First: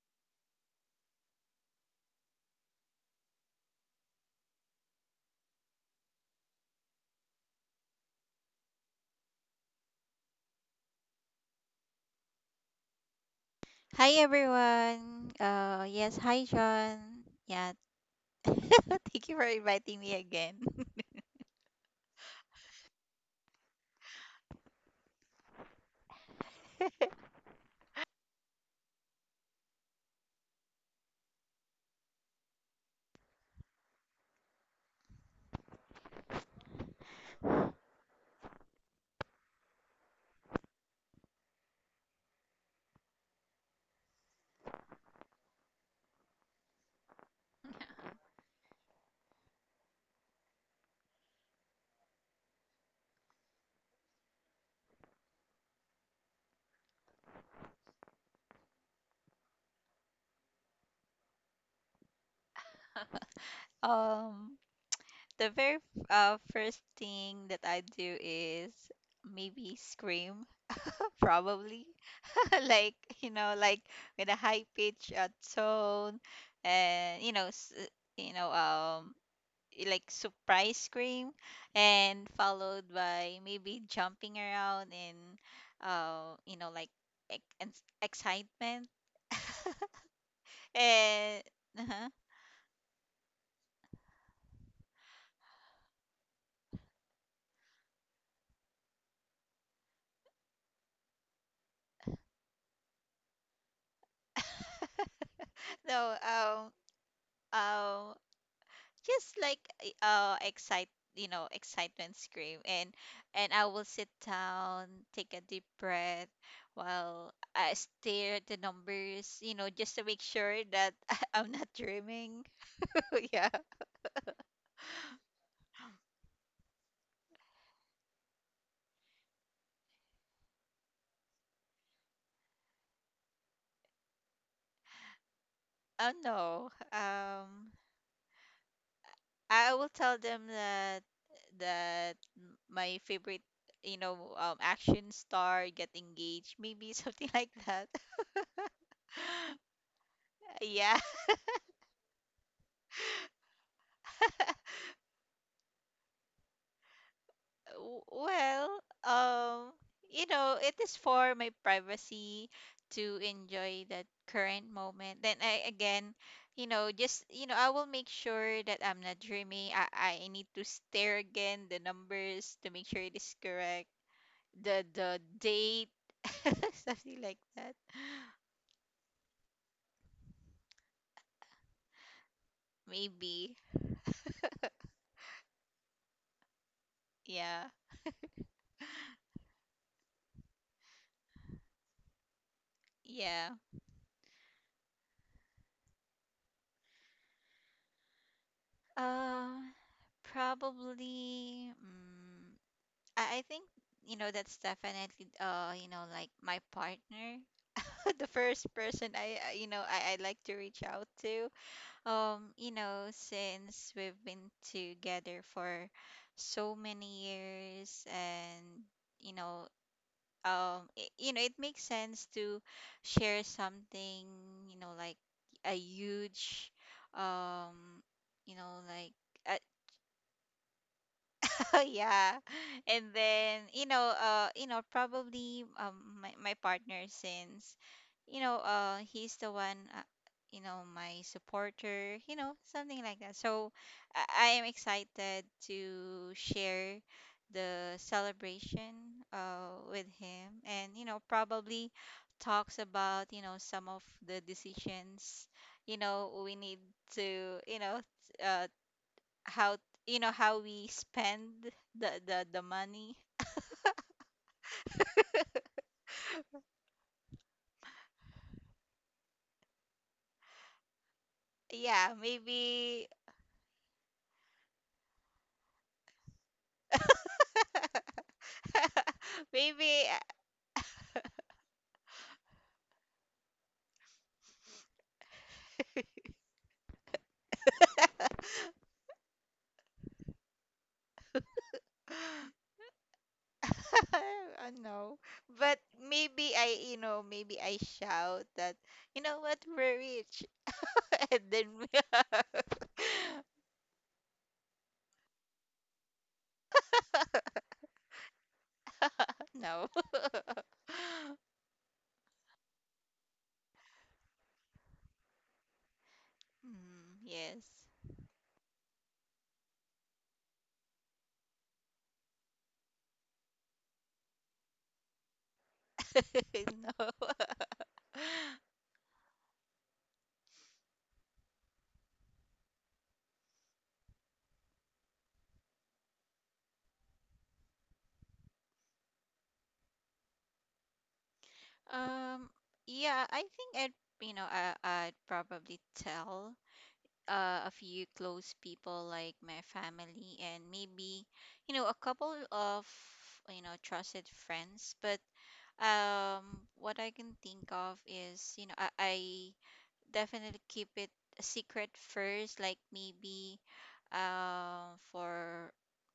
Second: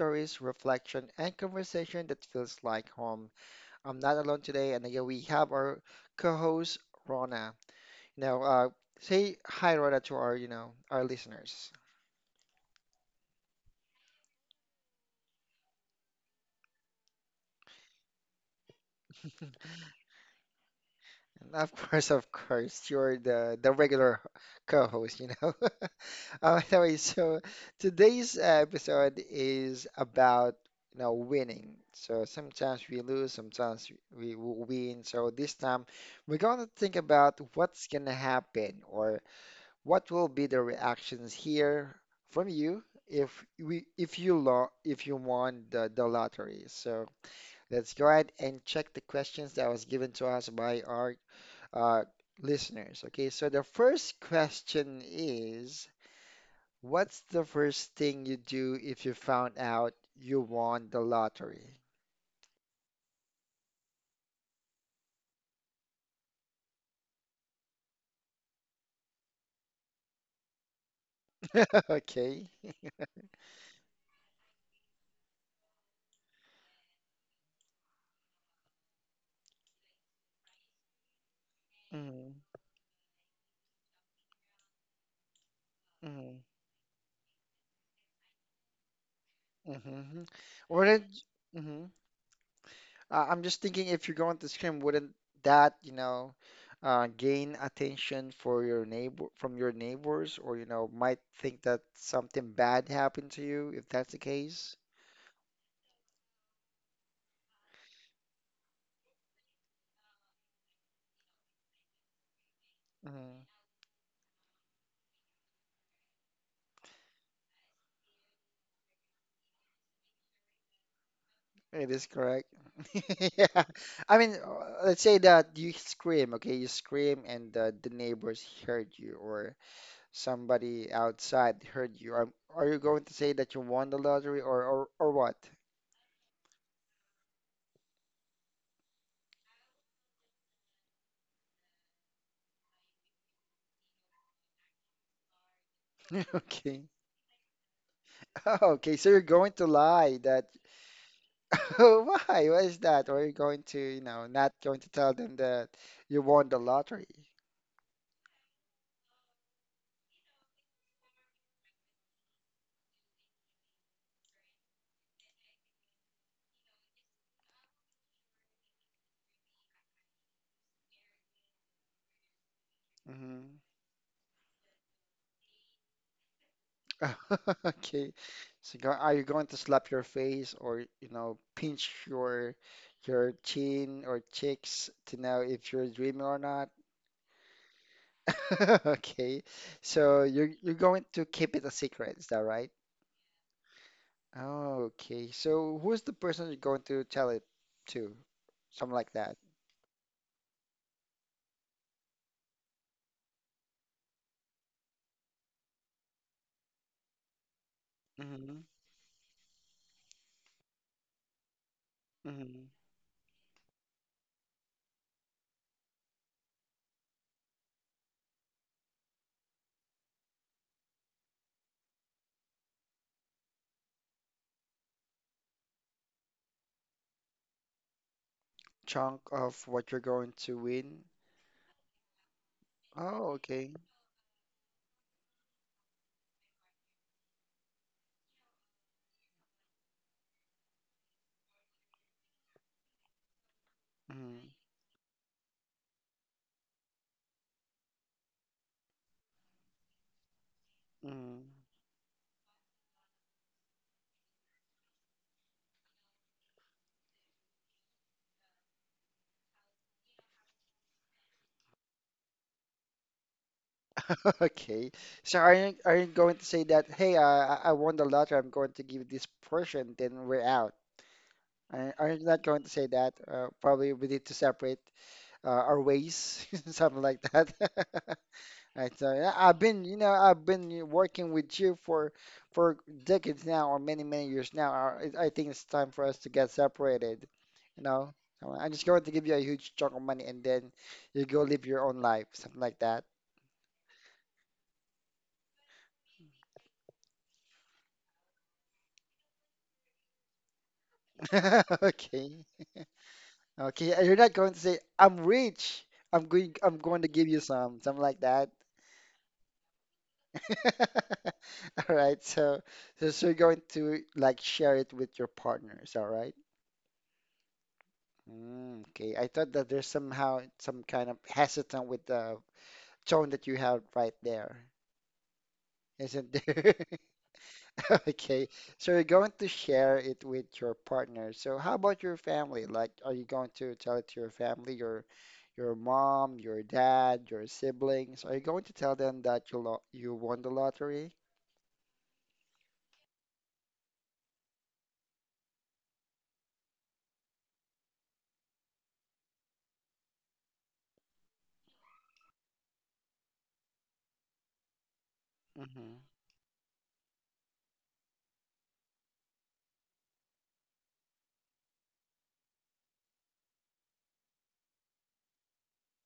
stories, reflection, and conversation that feels like home. I'm not alone today, and again, we have our co-host Rona. Now, uh, say hi, Rona, to our listeners. Hi everyone. Yes, hi John. Yeah. Thank you for inviting me again. And of course, of course. You're the regular co-host, you know. Anyway, so today's episode is about winning. So sometimes we lose, sometimes we will win. So this time we're going to think about what's going to happen or what will be the reactions here from you if we if you lo if you won the lottery. So let's go ahead and check the questions that was given to us by our uh, listeners. Okay, so the first question is, what's the first thing you do if you found out you won the lottery? um the very first thing that I do is maybe scream probably. Okay. Like, you know, like with a high pitch tone, and you know, you know like surprise scream, and Mm-hmm. followed by maybe jumping around and Mm-hmm. you know like excitement Mm-hmm. Wouldn't, and mm-hmm. uh-huh. I'm just thinking if you're going to scream, wouldn't that, you know, gain attention for your neighbor from your neighbors, or you know, might think that something bad happened to you if that's the case? No um just like eh, excite you know excitement scream, and I will sit down, take a deep breath while I stare at the numbers, you know, just to make sure that I'm not It is dreaming. correct. Yeah. Yeah. I mean, let's say that you scream, okay? You scream and the neighbors heard you or somebody outside heard you. Are you going to say that you won the lottery or what? Oh no. I will tell them that my favorite, you know, action star get engaged, maybe Okay. something like that. Okay, so you're going to lie that Yeah. why? Why is that? Or you're going to, you know, not going to tell them that you won the lottery. Well, um, you know, it is for my privacy to enjoy that current moment. Then I again, you know, just you know, I will make sure that I'm not dreaming. I need to stare again the numbers to make sure it is Hmm. correct. The date, something like that. Okay. Are you going to slap your face or, you know, pinch your Maybe. chin or cheeks to know if you're dreaming or not? Yeah. Okay. So you're going to keep it a secret, is that right? Yeah. Okay. So who's the person you're going to tell it to? Something like that. Um, probably. Mm, I think you know that's definitely you know like my partner, the Mm-hmm. first person I you know I like to reach out to. You Mm-hmm. know since we've been together for so many years, and you know you know it makes sense to share something you know like a huge um you know like Chunk a, of what you're going to win. yeah, and Oh, then okay. You know probably my partner, since you know he's the one you know my supporter, you know something like that. So I Mm-hmm. am excited to share the celebration with him, and you know Mm-hmm. probably talks about you know some of the decisions you know we need to you know uh how you know how we spend the money. Okay. So are you going to say that, hey, I won the lottery, I'm going to give this portion, then we're out. Are Yeah, are you not going to say maybe. that? Probably we need to separate our ways, something like that. Right. So yeah, I've been, Maybe. you know, I've been working with you for decades now, or many many years now. I think it's time for us to get separated. You know, So I'm just going to give you a huge chunk of money, and then you go live your own life, something like that. I know, but maybe I you know maybe I shout that you know what, we're rich, and then we Okay. Okay, and you're not going to say, I'm rich. I'm going to give you some, something like that. no. All right, so so you're going to like share it with your partners, all right? Mm, yes. Mm, okay, I thought that there's somehow some kind of hesitant with the tone that you have right there, isn't there? No. Okay, so you're going to share it with your partner. So how about your family? Like, are you going to tell it to your family, your mom, your dad, your siblings? Are you going to tell them that you won the lottery? um yeah, I think I'd you know I'd probably tell a few close people like my family, and maybe you know a couple of you know trusted friends. But Hmm. What I can think of is you know I definitely keep it a secret first, like maybe for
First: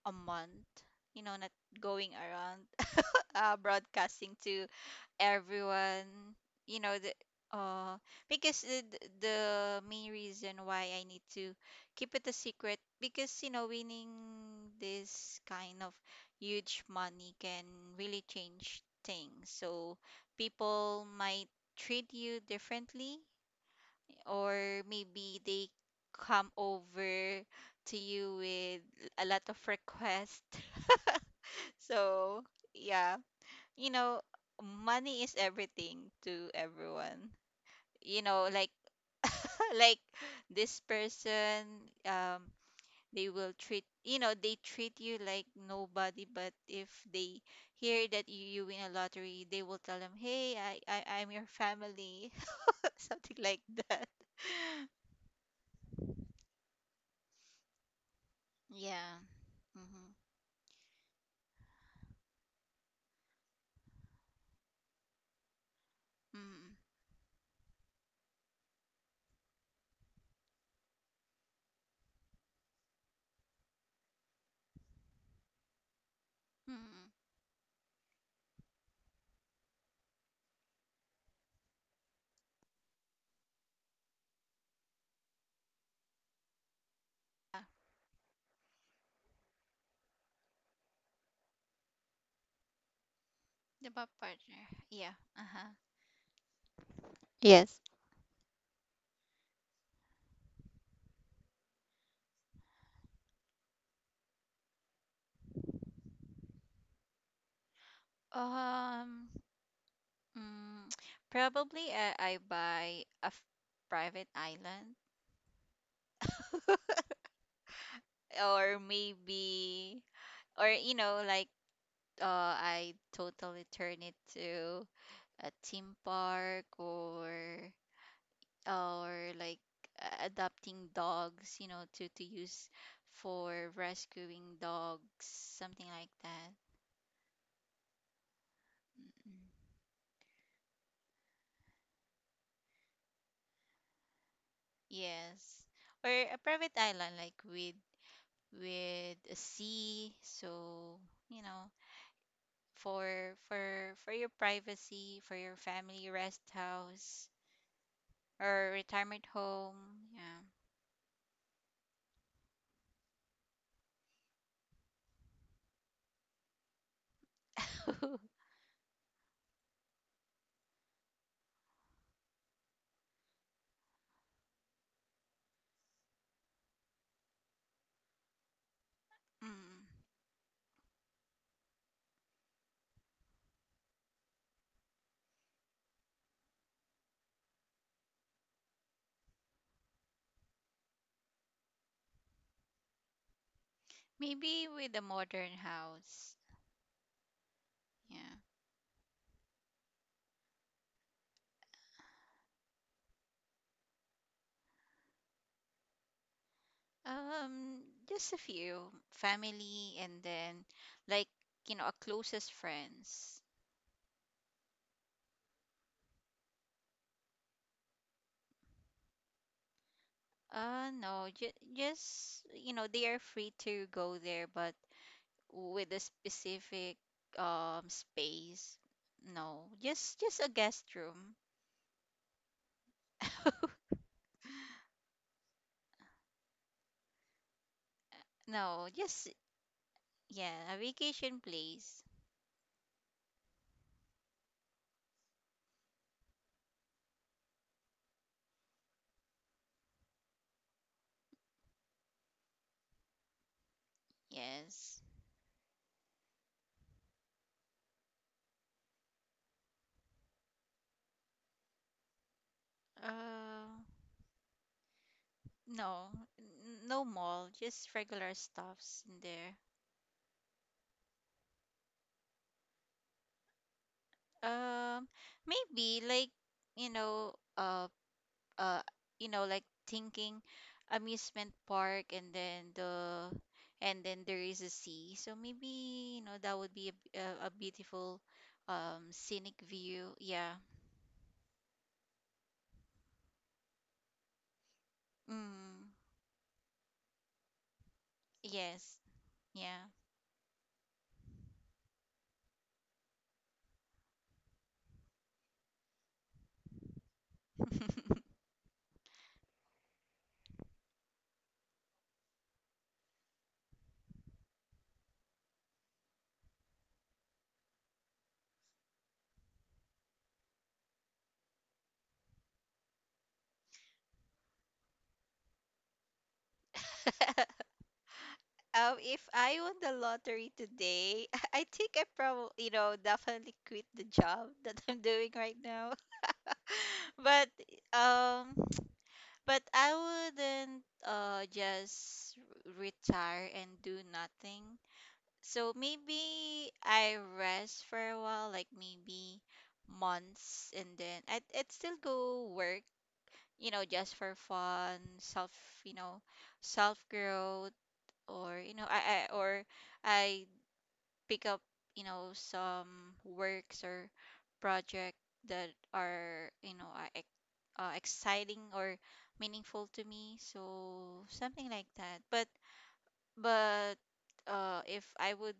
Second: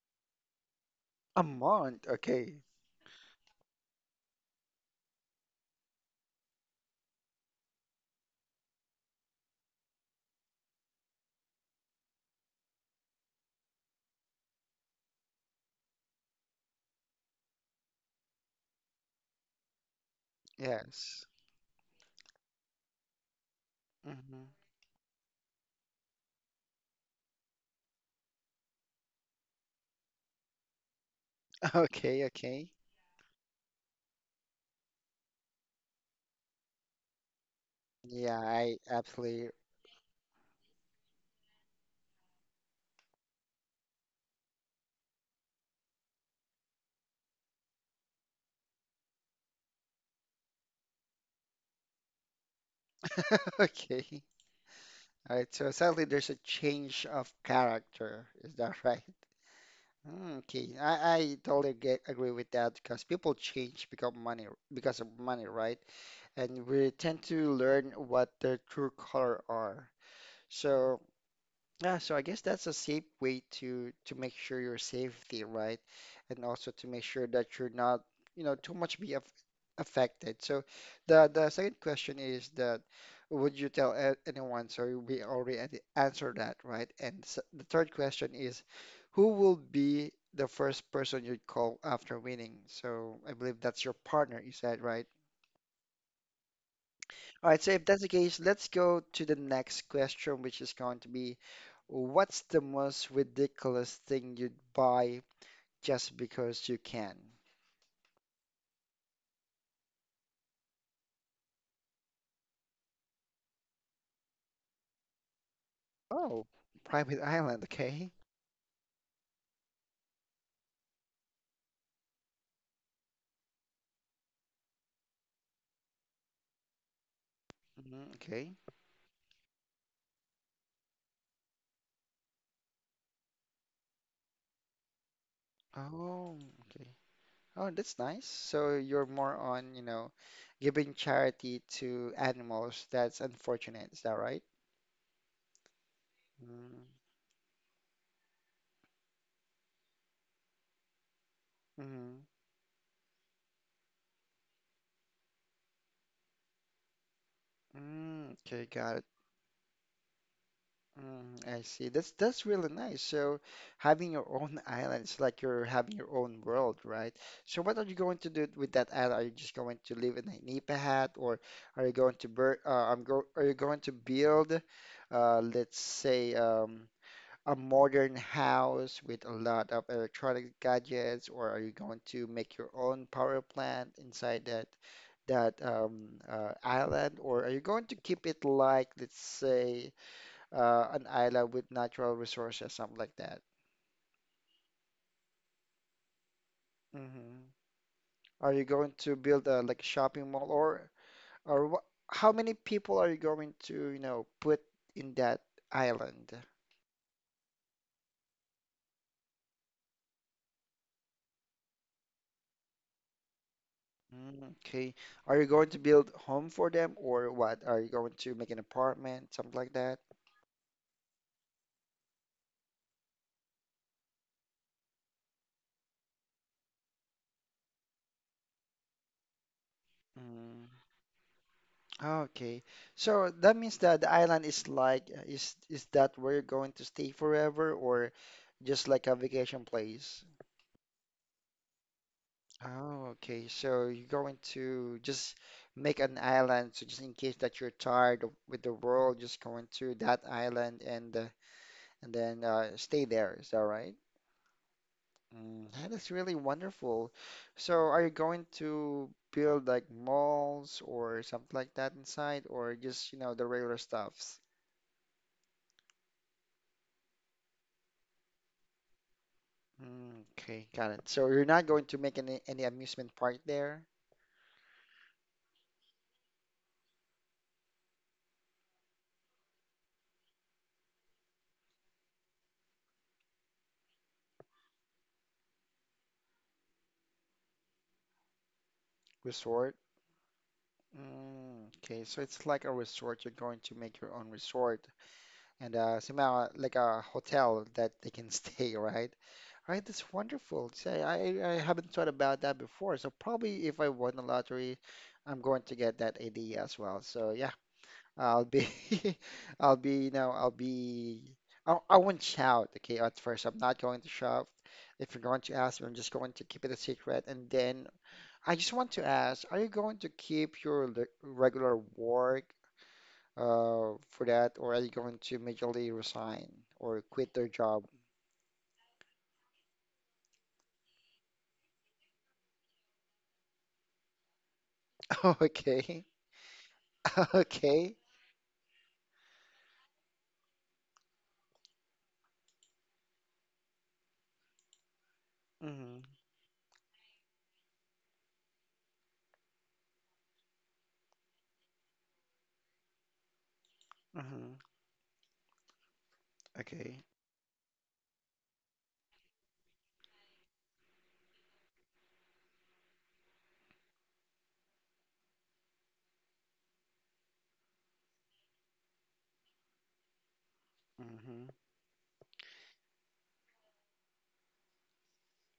a month, you know, A not month, going around okay. Broadcasting to everyone you know the uh because the main reason why I need to keep it a secret because you know winning this kind of huge money can really change things. So people Yes. might treat you differently, Hmm. or maybe they come over to you with a lot of requests. Okay, So okay. yeah, you know, money is everything to everyone. You Yeah, know, like I absolutely. like this person, um, they will treat you know they treat you like nobody. But if they hear that you win a lottery, they will tell them, "Hey, I'm your family," something like that. Okay. All right. So sadly, there's a change of character. Is that right? Yeah. Mhm. Mm, okay, I totally agree with that because people change because money because of money, right? And Mm. we tend to learn what their true color are. So yeah, so I guess that's a safe way to make sure your safety, right? And also to make Mm. sure that you're not, you know, too much be af affected. So the second question is that would you tell anyone? So we already answered that, right? And s Yeah. the third question is who will be the first person you'd call after winning? So I believe that's The your partner, you partner. said, right? Yeah. Uh huh. All right, so Yes. if that's the case, let's go to the next question, which is going to be what's the most ridiculous thing you'd buy just because you can? Um. Mm, probably I buy a private island, Oh, private island, okay. or maybe or you know like I totally turn it to a theme park, Hmm, okay. or like adopting dogs, you know, to use for rescuing dogs, something like Oh, that. okay. Oh, that's nice. So Mm, you're more on, you know, giving charity to animals. That's unfortunate. Is that right? yes. Or a private Mm-hmm. island, like with a sea, so you know Mm, for for your privacy, for your family rest house mhm. Mm, okay, or got it. retirement home. Yeah. Mm, I see. That's really nice. So having your own island, it's like you're having your own world, right? So what are you going to do with that island? Are you just going to live in a nipa hat, or are you going to build, let's say, a modern house with a lot of Mm. electronic gadgets, or are you going to make your own power plant inside that island, or are you going to keep it like, let's say? An island with natural resources, something like that. Maybe with a modern house. Hmm. Yeah. Are you going to build a like shopping mall or wha how many people are you going to, you know, put in that island? Um, just a few family, and then like, you know, our closest friends. Mm, okay. Are you going to build home for them or what? Are you going to make an apartment, something like that? No, ju just, you know, they are free to go there, but with a specific space. No, just a Mm, guest room. okay. So that means that the island is is that where you're going to stay forever or just No, like a just vacation place? yeah, a vacation place. Oh, okay. So you're going to just make an island, so just in case that you're tired with the world, just going to that island and then stay there. Is that right? Yes. Mm, that is really wonderful. So are you going to build like malls or something like that inside, or just you know the Uh, regular stuffs? no, no mall, just regular stuffs in there. Mm, okay, got it. So you're not going to make any amusement park there, Um, maybe like you know, uh, uh, you know, like thinking amusement park, and then the and then there is a sea. So maybe you know that would be a beautiful, scenic resort? view. Yeah. Mm, okay, so it's like a resort. You're going to make your own resort, and Mm, somehow like a hotel that they can stay, yes. right? Right, Yeah. that's wonderful. Say, I haven't thought about that before. So probably if I won the lottery, I'm going to get that idea as well. So yeah, I'll be, I'll be, you know, I'll be. I won't shout, okay, at first. I'm not going to shout. If you're going to ask me, I'm just going to keep it a secret. And then I just want to ask, are you going to keep your regular work for that, or are you going to immediately resign or quit their job? If I won the lottery today, I think I probably, you know, definitely quit the job that I'm doing right now. Okay, But okay, um, but I wouldn't just retire and do nothing. So hmm maybe I rest for a while, like maybe months, and then I'd still go work, you know, just for hmm fun, self, you know, self okay, growth, or you know, I pick up, you know, some works or project that are, you know, are exciting or meaningful to me. So hmm something like that. But if I would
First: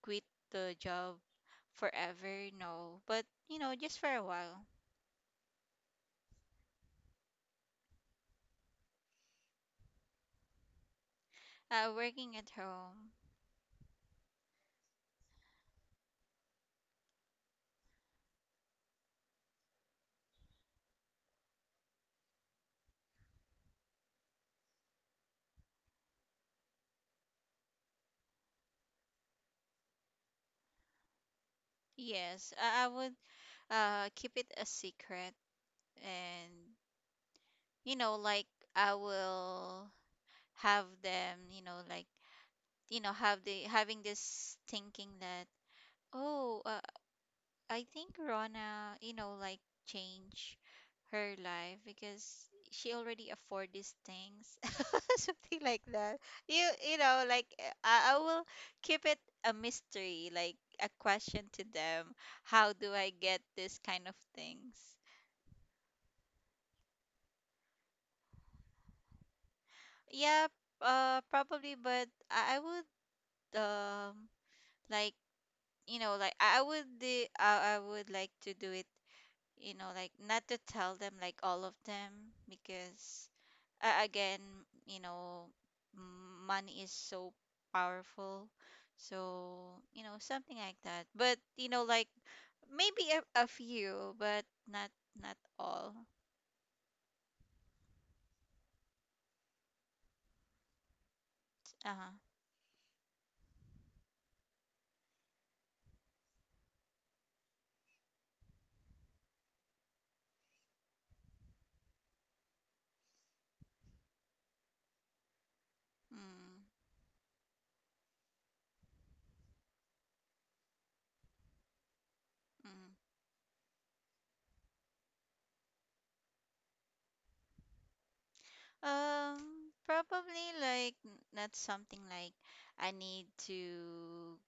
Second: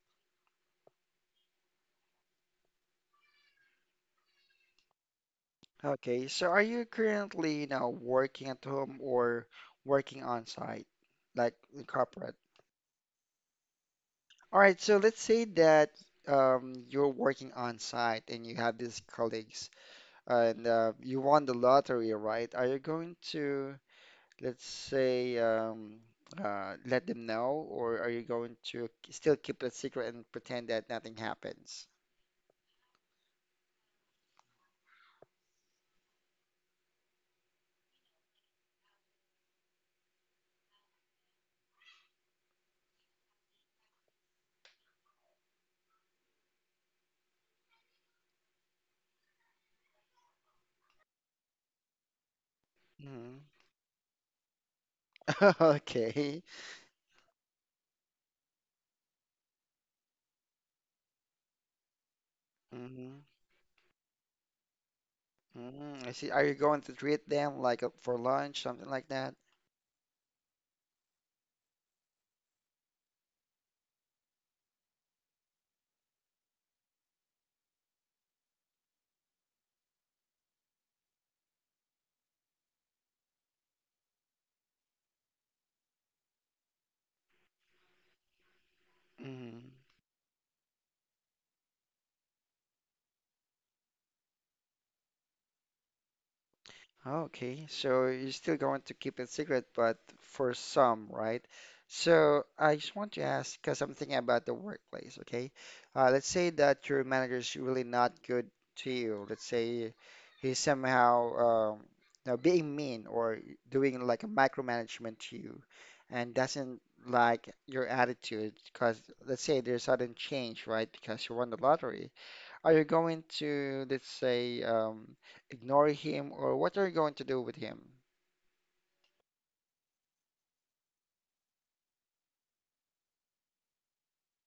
quit the job forever, no. But you know, just for a while. okay. So, are you currently, you know, working at home or working on site, like in corporate? Working at home. All right, so let's say that you're working on site and you have these colleagues, and you won the lottery, right? Are you going to? Let's say let them know, or are you going to still keep it secret and pretend that nothing happens? Yes, I would keep it a secret, and you know like I will have them you know like you know have the having this thinking that oh I think Rona, you know like change her life because she already Hmm. afford these things, something like that. Okay. you you know like I will keep it a mystery, like a question to them, how do I Hmm. get this kind of things. Hmm, I see. Are you going to treat them like for lunch, something like that? Yeah, probably but I would um like you know like I would like to do it you know, like not to tell them like all of them because again, you know, money is so powerful. So, Hmm. you know, something like that. But, you know, like maybe a few, but not all. Okay, so you're still going to keep it secret, but for some, right? Uh-huh. So I just want to ask, because I'm thinking about the workplace, okay? Let's say that your manager is really not good to you. Let's say he's somehow um, now being mean or doing like a micromanagement to you and Mm, doesn't like your attitude because let's say there's sudden change, right? Because you won the lottery. Are you mm. going to, let's say, ignore him, or what are you going to do with him? Um, probably like not something like I need to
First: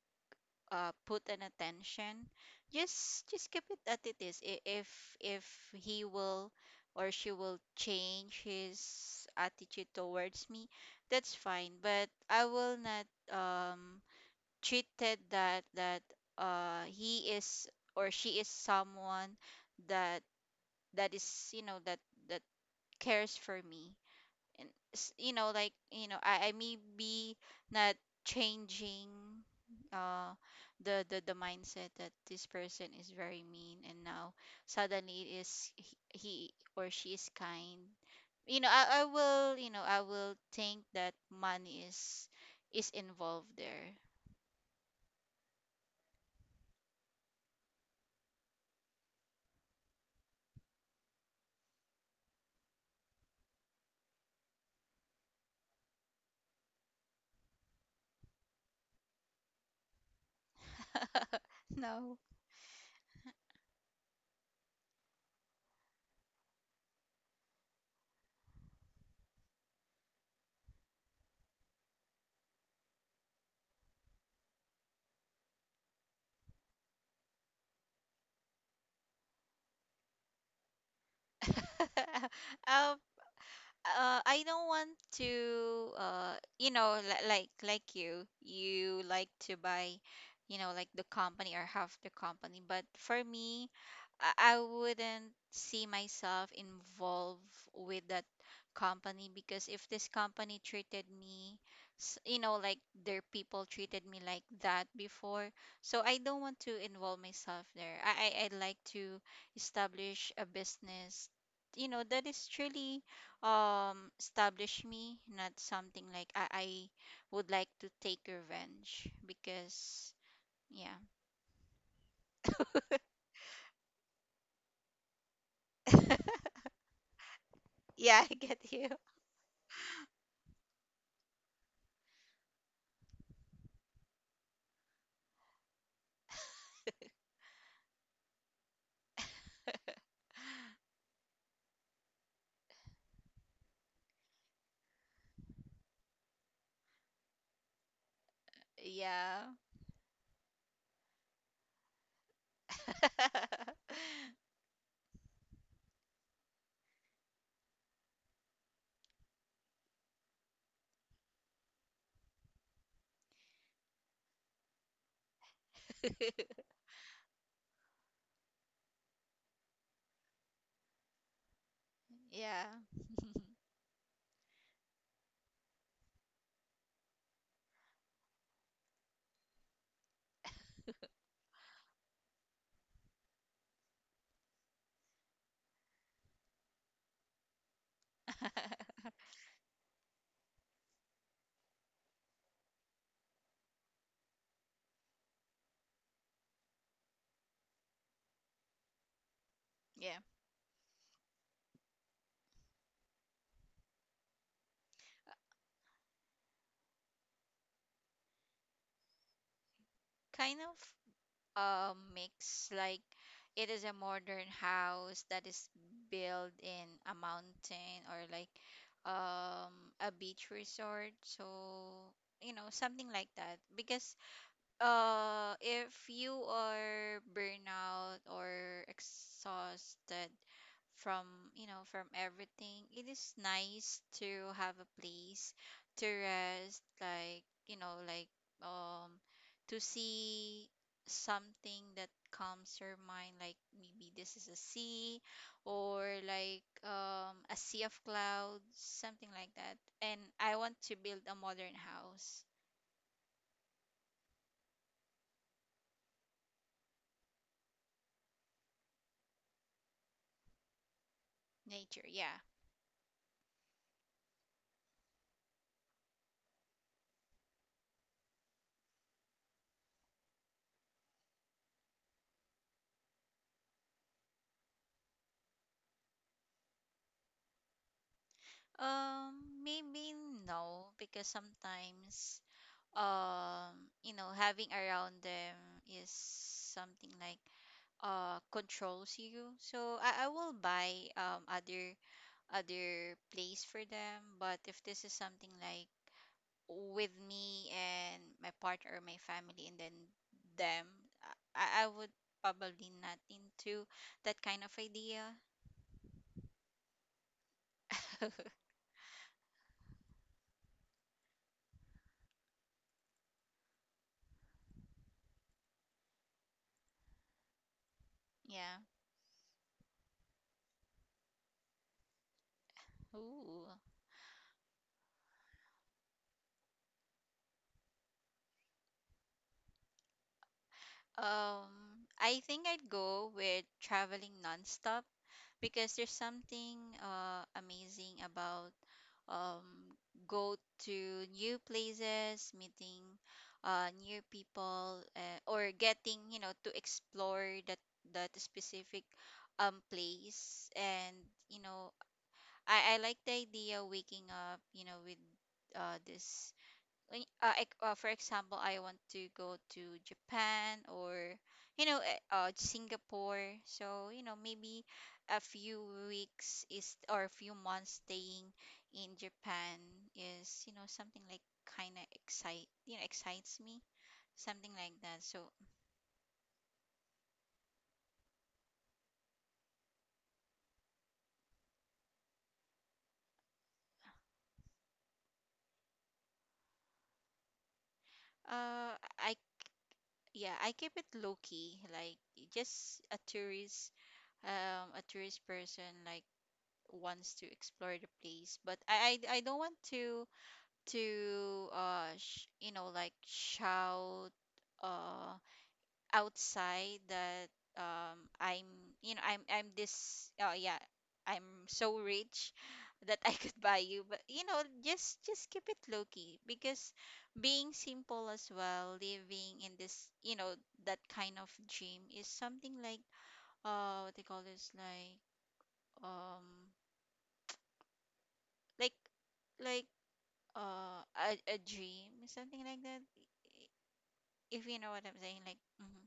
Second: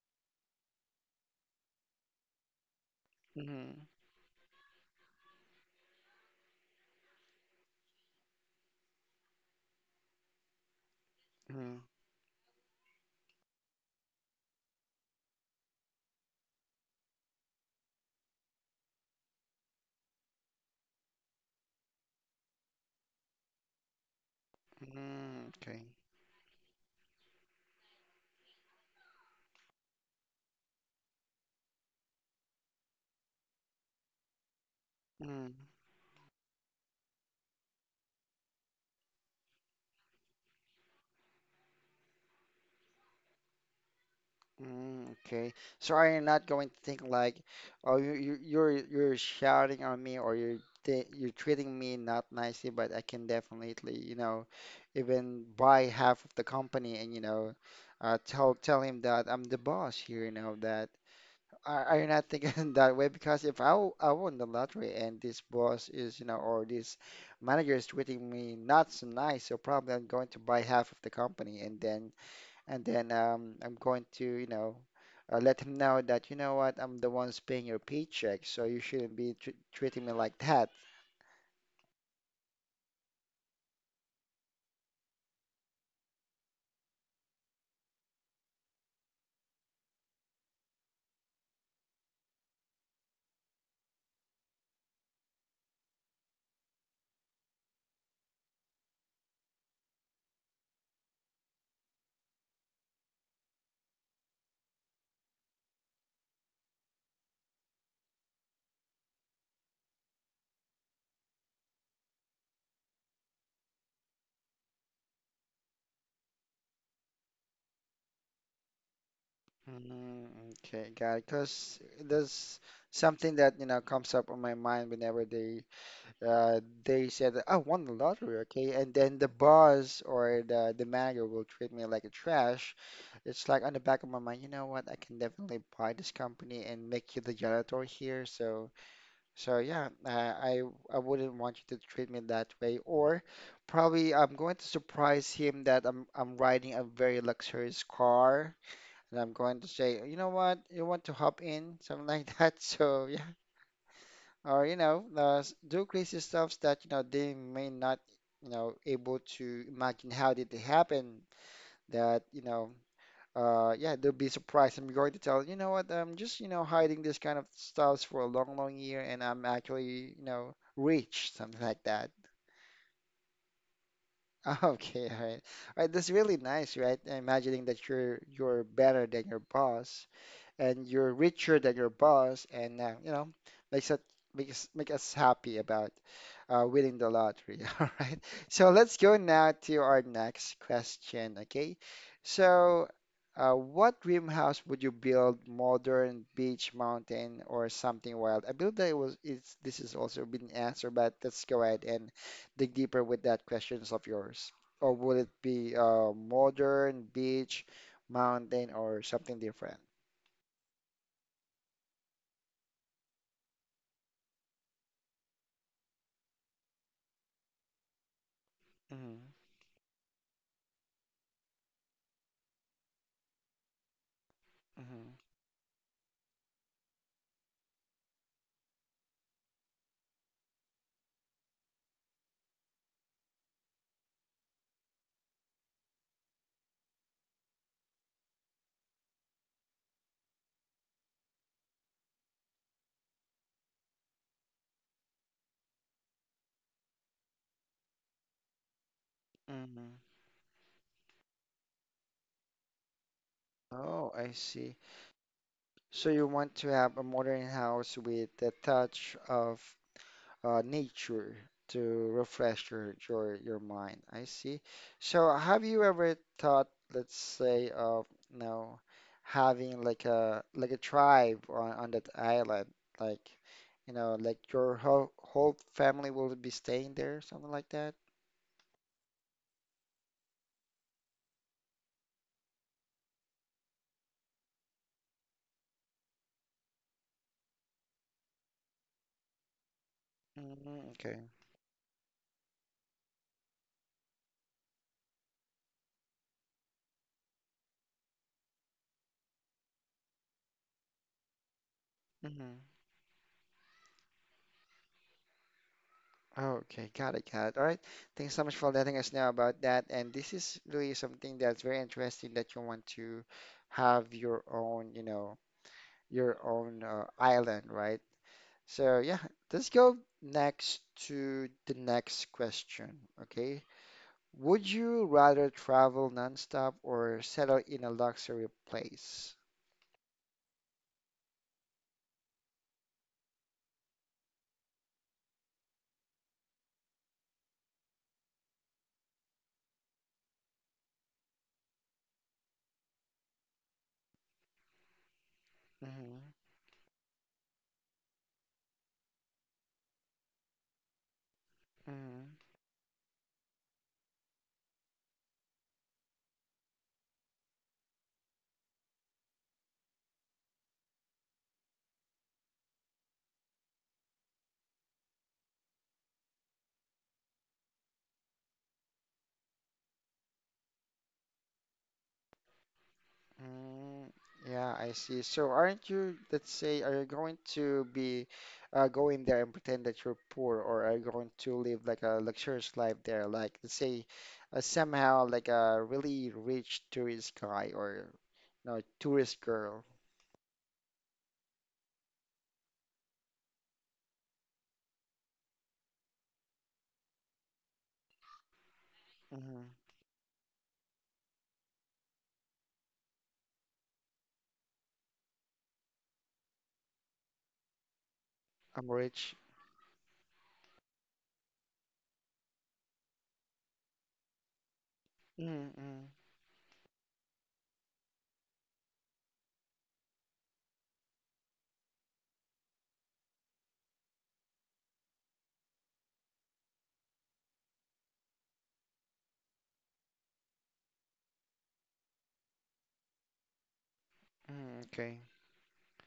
put an attention, just keep it Mm-hmm. as it is. If he will or she will change his attitude towards me, that's fine. Mm-hmm. But I will not treated that he is or she is someone that is you know that that cares for me, and you Mm-hmm. know like Okay. you know I may be not changing uh the mindset that this person is very mean and now suddenly it Mm, is he or she is kind, you know I will think that money is involved there. mm, okay. So are you not going to think like, oh, you're shouting on me, or you're treating me not nicely, but I can definitely, you know, even buy half of the company and you know, tell him that I'm the boss here, you know that. Are you No. not thinking that way? Because if I won the lottery and this boss is, you know, or this manager is treating me not so nice, so probably I'm going to buy half of the company and then I'm going to, you know, let him know that, you know what, I'm the one's paying your paycheck, so you shouldn't be tr treating me like that. Um, I don't want to, you know, like you like to buy, you know, like the company or half the company. But for me, I wouldn't see myself involved with that company, because if this company treated me, you know, like their people treated me like that before, so I don't want to involve myself there. I like to establish a business you know that is truly established me, not something like I would like to take revenge because Mm, okay, yeah. got it. Because there's something that, you know, comes up on my mind whenever Uh, they said, "I won the Yeah, I lottery, get okay?" you. And then the boss or the manager will treat me like a trash. It's like on the back of my mind, you know what? I can definitely buy this company and make you the janitor here. So yeah, I I wouldn't want you to treat me that way. Or probably I'm going to surprise him that I'm riding a very luxurious car, and I'm Yeah. going to say, you know what? You want to hop in? Something like that. So yeah, or do crazy stuff that they may not able to imagine how did it happen, that you know yeah, they'll be surprised. I'm going to tell, you know what, I'm just hiding this kind of stuffs for a long long year, and I'm actually rich, something like that. Yeah. Okay, all right, all right, that's really nice, right? Imagining that you're better than your boss and you're richer than your boss, and makes it make us happy about winning the lottery. All right. So let's go now to our next question. Okay. So, what dream house would you build? Modern, beach, mountain, or something wild? I believe that it was it's this is Yeah, also been answered, but let's go ahead and dig deeper with that questions of yours. Or would it be modern, beach, mountain, or something different? kind of a mix. Like it is a modern house that is built in a mountain, or like Mm-hmm. A beach resort. So, you know, something like that. Because Mhm, if you are burnout or exhausted from, you know, from everything, it is nice to have a place to rest, like, you know, like, um, to see something that calms your mind, like maybe this is a sea, or like a sea of clouds, something like that. mhm. And I want to build a modern house. Oh, I see. So you want to have a modern house with a touch of nature to Nature, yeah. refresh your mind. I see. So have you ever thought, let's say, of you know, having like a tribe on that island, like, like your whole family will be staying there, something like that? Um, maybe no, because sometimes, you know, having around them is something like controls you. So I will Mm, buy okay. Other place for them. But if this is something like with me and my partner or my family and then them, I would probably not into that kind of idea. Okay, got it, got it. All right. Thanks so much for letting us know about that. And this is really something that's very interesting that you want to have your own island, right? Yeah. So yeah, let's go next to the next question. Okay. Ooh. Would you rather travel nonstop or settle in a luxury place? Um, I think I'd go with traveling nonstop because there's something amazing about um, go to new places, meeting new people, or Mm-hmm. getting you know to explore that specific place. And you know, Mm-hmm. I like the idea of waking up, you know, with uh, this for example, I want to go to Japan, or you know Singapore. So you know maybe a few weeks is, or a few months staying in Japan is you know something like excites me, Mm, yeah, something I like see. that. So So aren't you, let's say, are you going to be going there and pretend that you're poor, or are you going to live like a luxurious life there? Like, let's say, somehow like a really rich tourist guy or no uh I tourist girl. yeah, I keep it low key, like just a tourist, a tourist person, like, wants to explore the place. But I don't hmm want to like shout uh outside that, I'm, I'm rich. I'm this, yeah, I'm so rich that I could buy you. But just keep it Mm-hmm. Mm, low key, because being simple as well, living in this, that kind of dream is something like, what they call this, like, um like like uh a dream, something like that, if you mm, know what I'm okay. saying, like. Mhm.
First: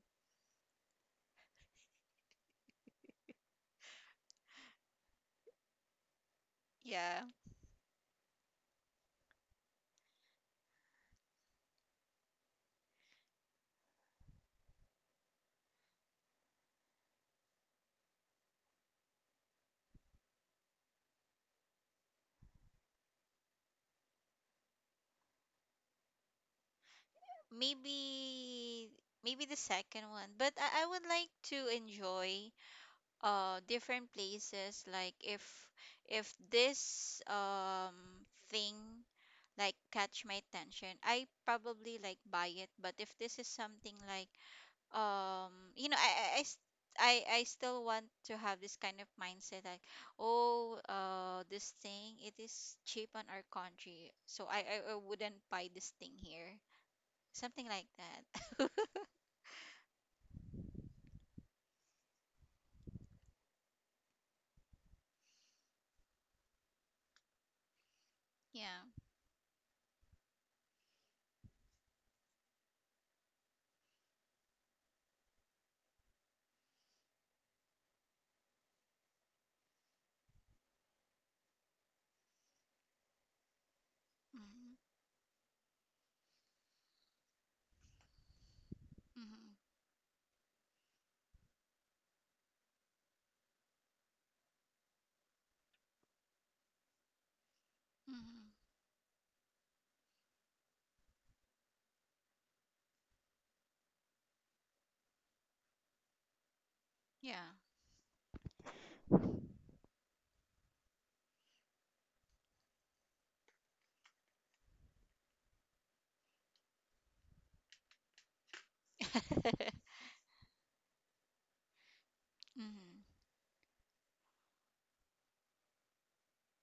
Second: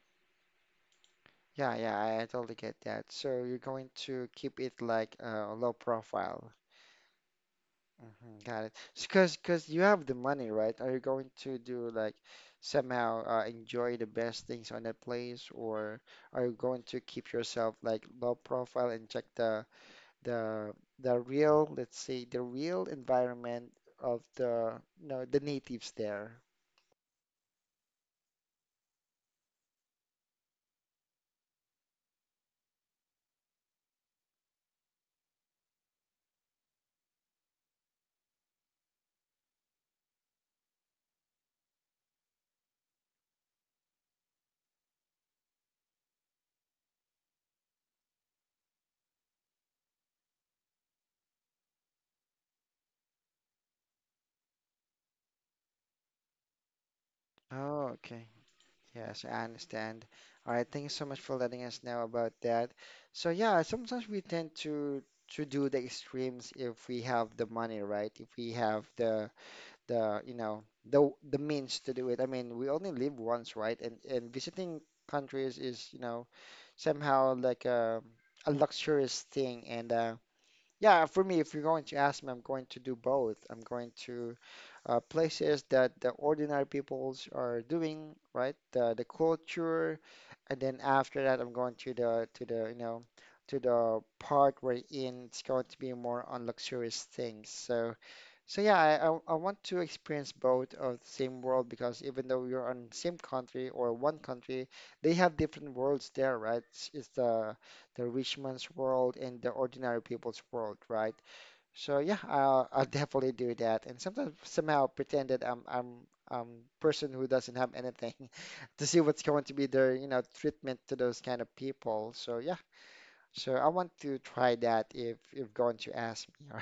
Yeah, yeah, I totally get that. So you're going to keep it like low profile. Yeah, Mhm, got it. Because you have the money, right? Are you going to do like somehow enjoy the best things on that place, or are you going to keep yourself like low profile and check the the real, let's say, the real environment of the you know the natives there? maybe the second one. But I would like to enjoy different places. Like, if this thing, like, catch my attention, I probably like buy it. But if this is something like, um you know I I, I s- I still want to have this kind of mindset, like, oh, this thing, it is cheap on our country, so I wouldn't buy this thing here, something like Oh, okay. that. Yes, I understand. All right, thank you so much for letting us know about that. So yeah, sometimes we tend to do the extremes if we have the money, right? If we Yeah. have the you know the means to do it. I mean, we only live once, right? And visiting countries is somehow like a luxurious thing, and yeah, for me, if you're going to ask me, I'm going to do both. I'm going to Mm-hmm. Places that the ordinary peoples are doing, right? The Mm-hmm. culture, and then after that, I'm going to the you know to the part where in it's going to be more on luxurious things. So, Mm-hmm. so yeah, I want to experience both of the same world, because even though you're on same country or one country, they have different worlds there, right? It's Yeah. the rich man's world and the ordinary people's world, right? So yeah, I'll definitely do that, and sometimes somehow pretend that I'm um person who doesn't have anything to see what's going to be their treatment to those kind of people. So yeah, Mm-hmm. so I want to try that if going to ask me, all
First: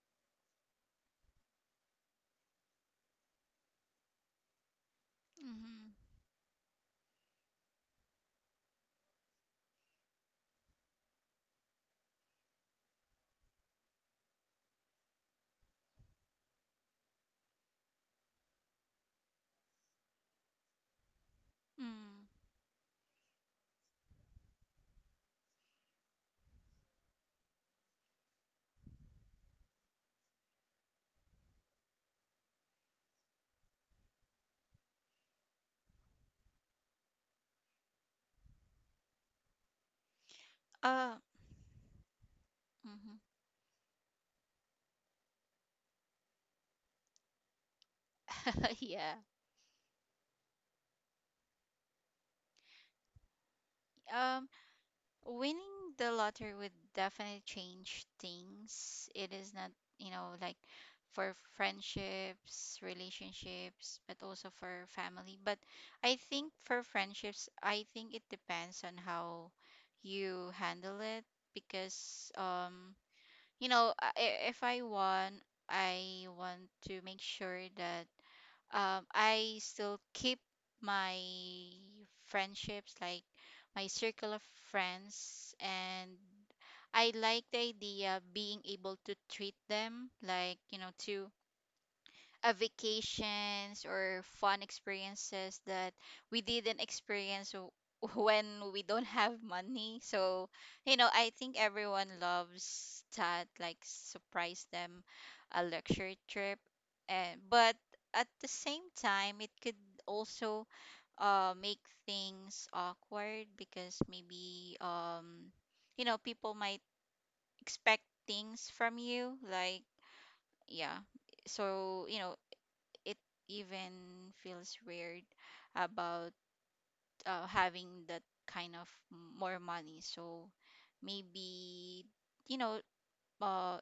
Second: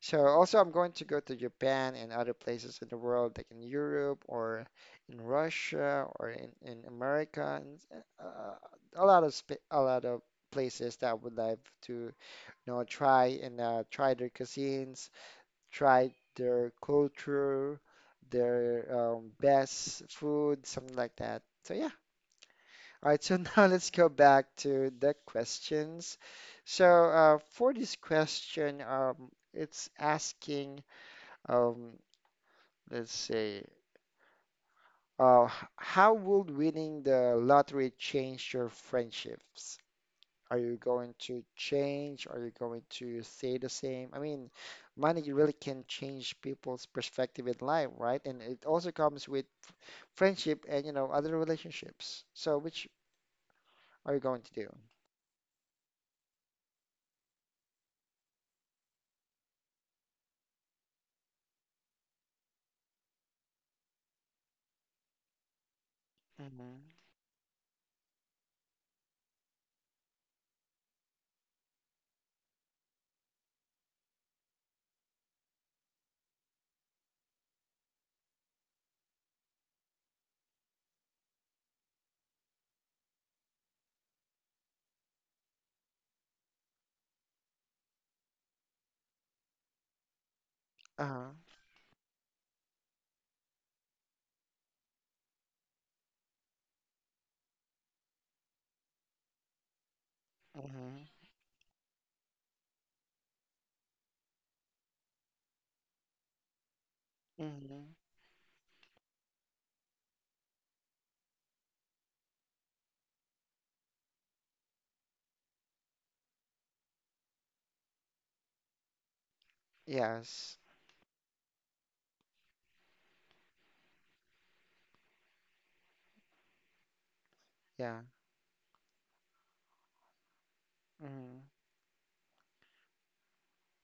so also I'm going to go to Japan and other places in the world, like in Europe or in Mm-hmm. Russia or in America and a lot of sp a lot of places that I would like to try and try their cuisines, try their culture, their best food, something like that. So yeah. Mm. All right, so now let's go back to the questions. So for this question, it's asking, um, let's see. Uh, h- how would winning the lottery change your friendships? Are you going uh to change? Are you going to mm-hmm. stay the same? I mean, money really can change people's perspective in life, right? And it also Yeah. comes with friendship and other relationships. So which are you going um to do? Winning the lottery would definitely change things. It is not, like, for friendships, relationships, but also for family. But I think Mm-hmm. for friendships, I think it depends on how you handle it, because, if I won, I want to make sure that, I still keep my friendships, like my circle of friends, and I like the idea of being able to treat them, like, Uh-huh. to vacations or fun experiences that we didn't experience when we don't have money. So, Mm-hmm. I think everyone loves that, like surprise them a luxury trip. And but Mm-hmm. at the same time, it could also make things awkward, because maybe people might expect things from you, like, Yes. yeah. So it even feels weird about having Yeah. that kind of more money. So Mm-hmm. maybe, you know, uh,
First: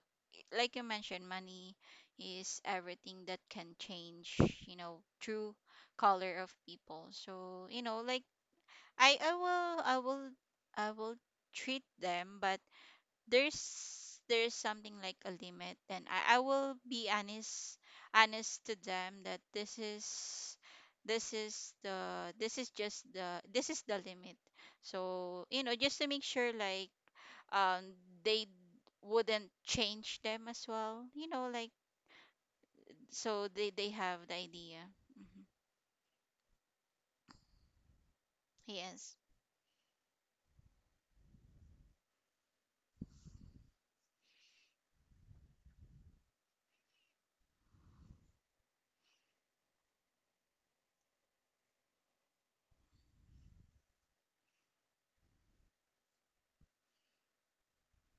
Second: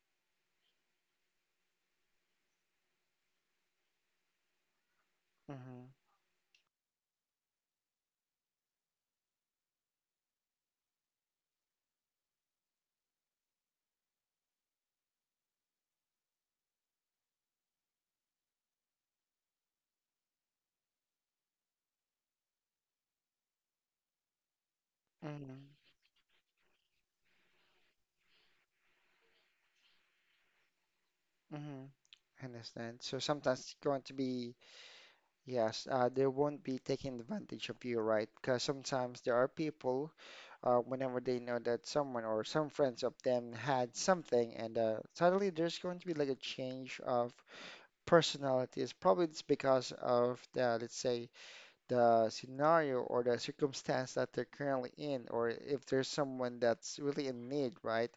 like you mentioned, money is everything that can change, true Mm-hmm. color of people. So, like, I, I will, I will, I will treat them, but there's something like a limit, and I will be honest, to them that this is the limit, so Mm-hmm. Just to make sure, like, um they wouldn't change them as well, Mm-hmm. I understand. So so sometimes they it's they going to have the be. idea. Hmm. Yes, they won't be taking advantage of you, right? Because Yes. sometimes there are people, whenever they know that someone or some friends of them had something, and suddenly there's going to be like a change of personalities. Probably it's because of the, let's say, the scenario or the circumstance that they're currently in, or if there's someone that's really in need, right?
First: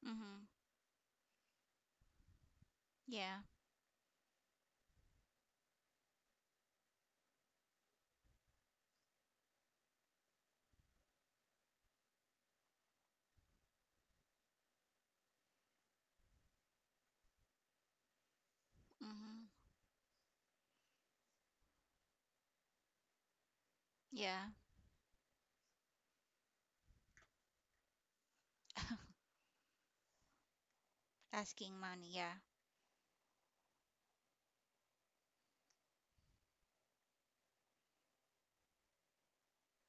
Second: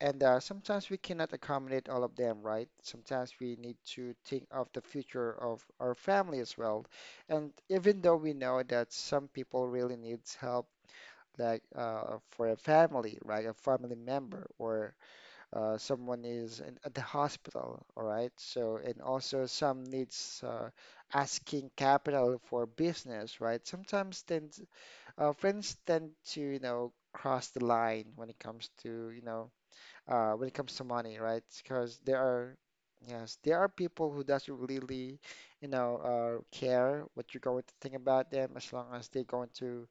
And Mm-hmm. sometimes we cannot accommodate all of them, right? Sometimes Yeah. we need to think of the future of our family as well. And even though we know that some people really needs help, like for a family, right? A family member or someone is in, at the hospital, all right? So, and also Mm-hmm. some needs asking capital for business, right? Sometimes Yeah. Friends tend to, you know, cross the line when it comes to money, right? Asking Because money, yeah. Yes, there are people who doesn't really, care what you're going to think about them as long as they're going to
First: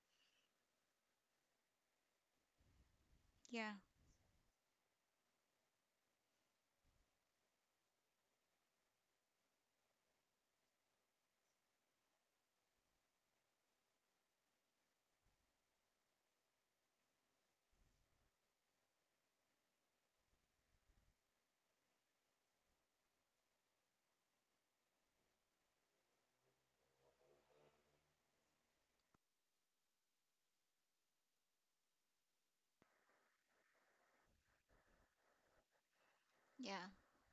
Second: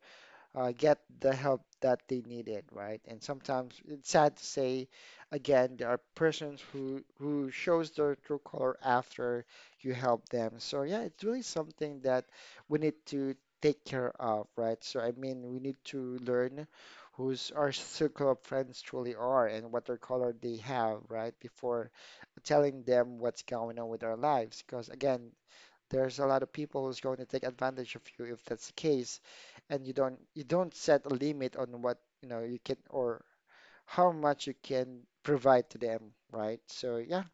get the help that they needed, right? And Yeah, sometimes it's sad to say, again, there are persons who shows their true color after you help them. So yeah, it's really something that we need to take care of, right? So I mean, we need to learn who's our circle of friends truly are and what their color they have, right? Before telling them what's going on with our lives, because again, there's a lot of people who's going to take advantage of you if that's the case, and you don't set a limit on what you know you can or how much you can provide to them, right? yeah. So yeah,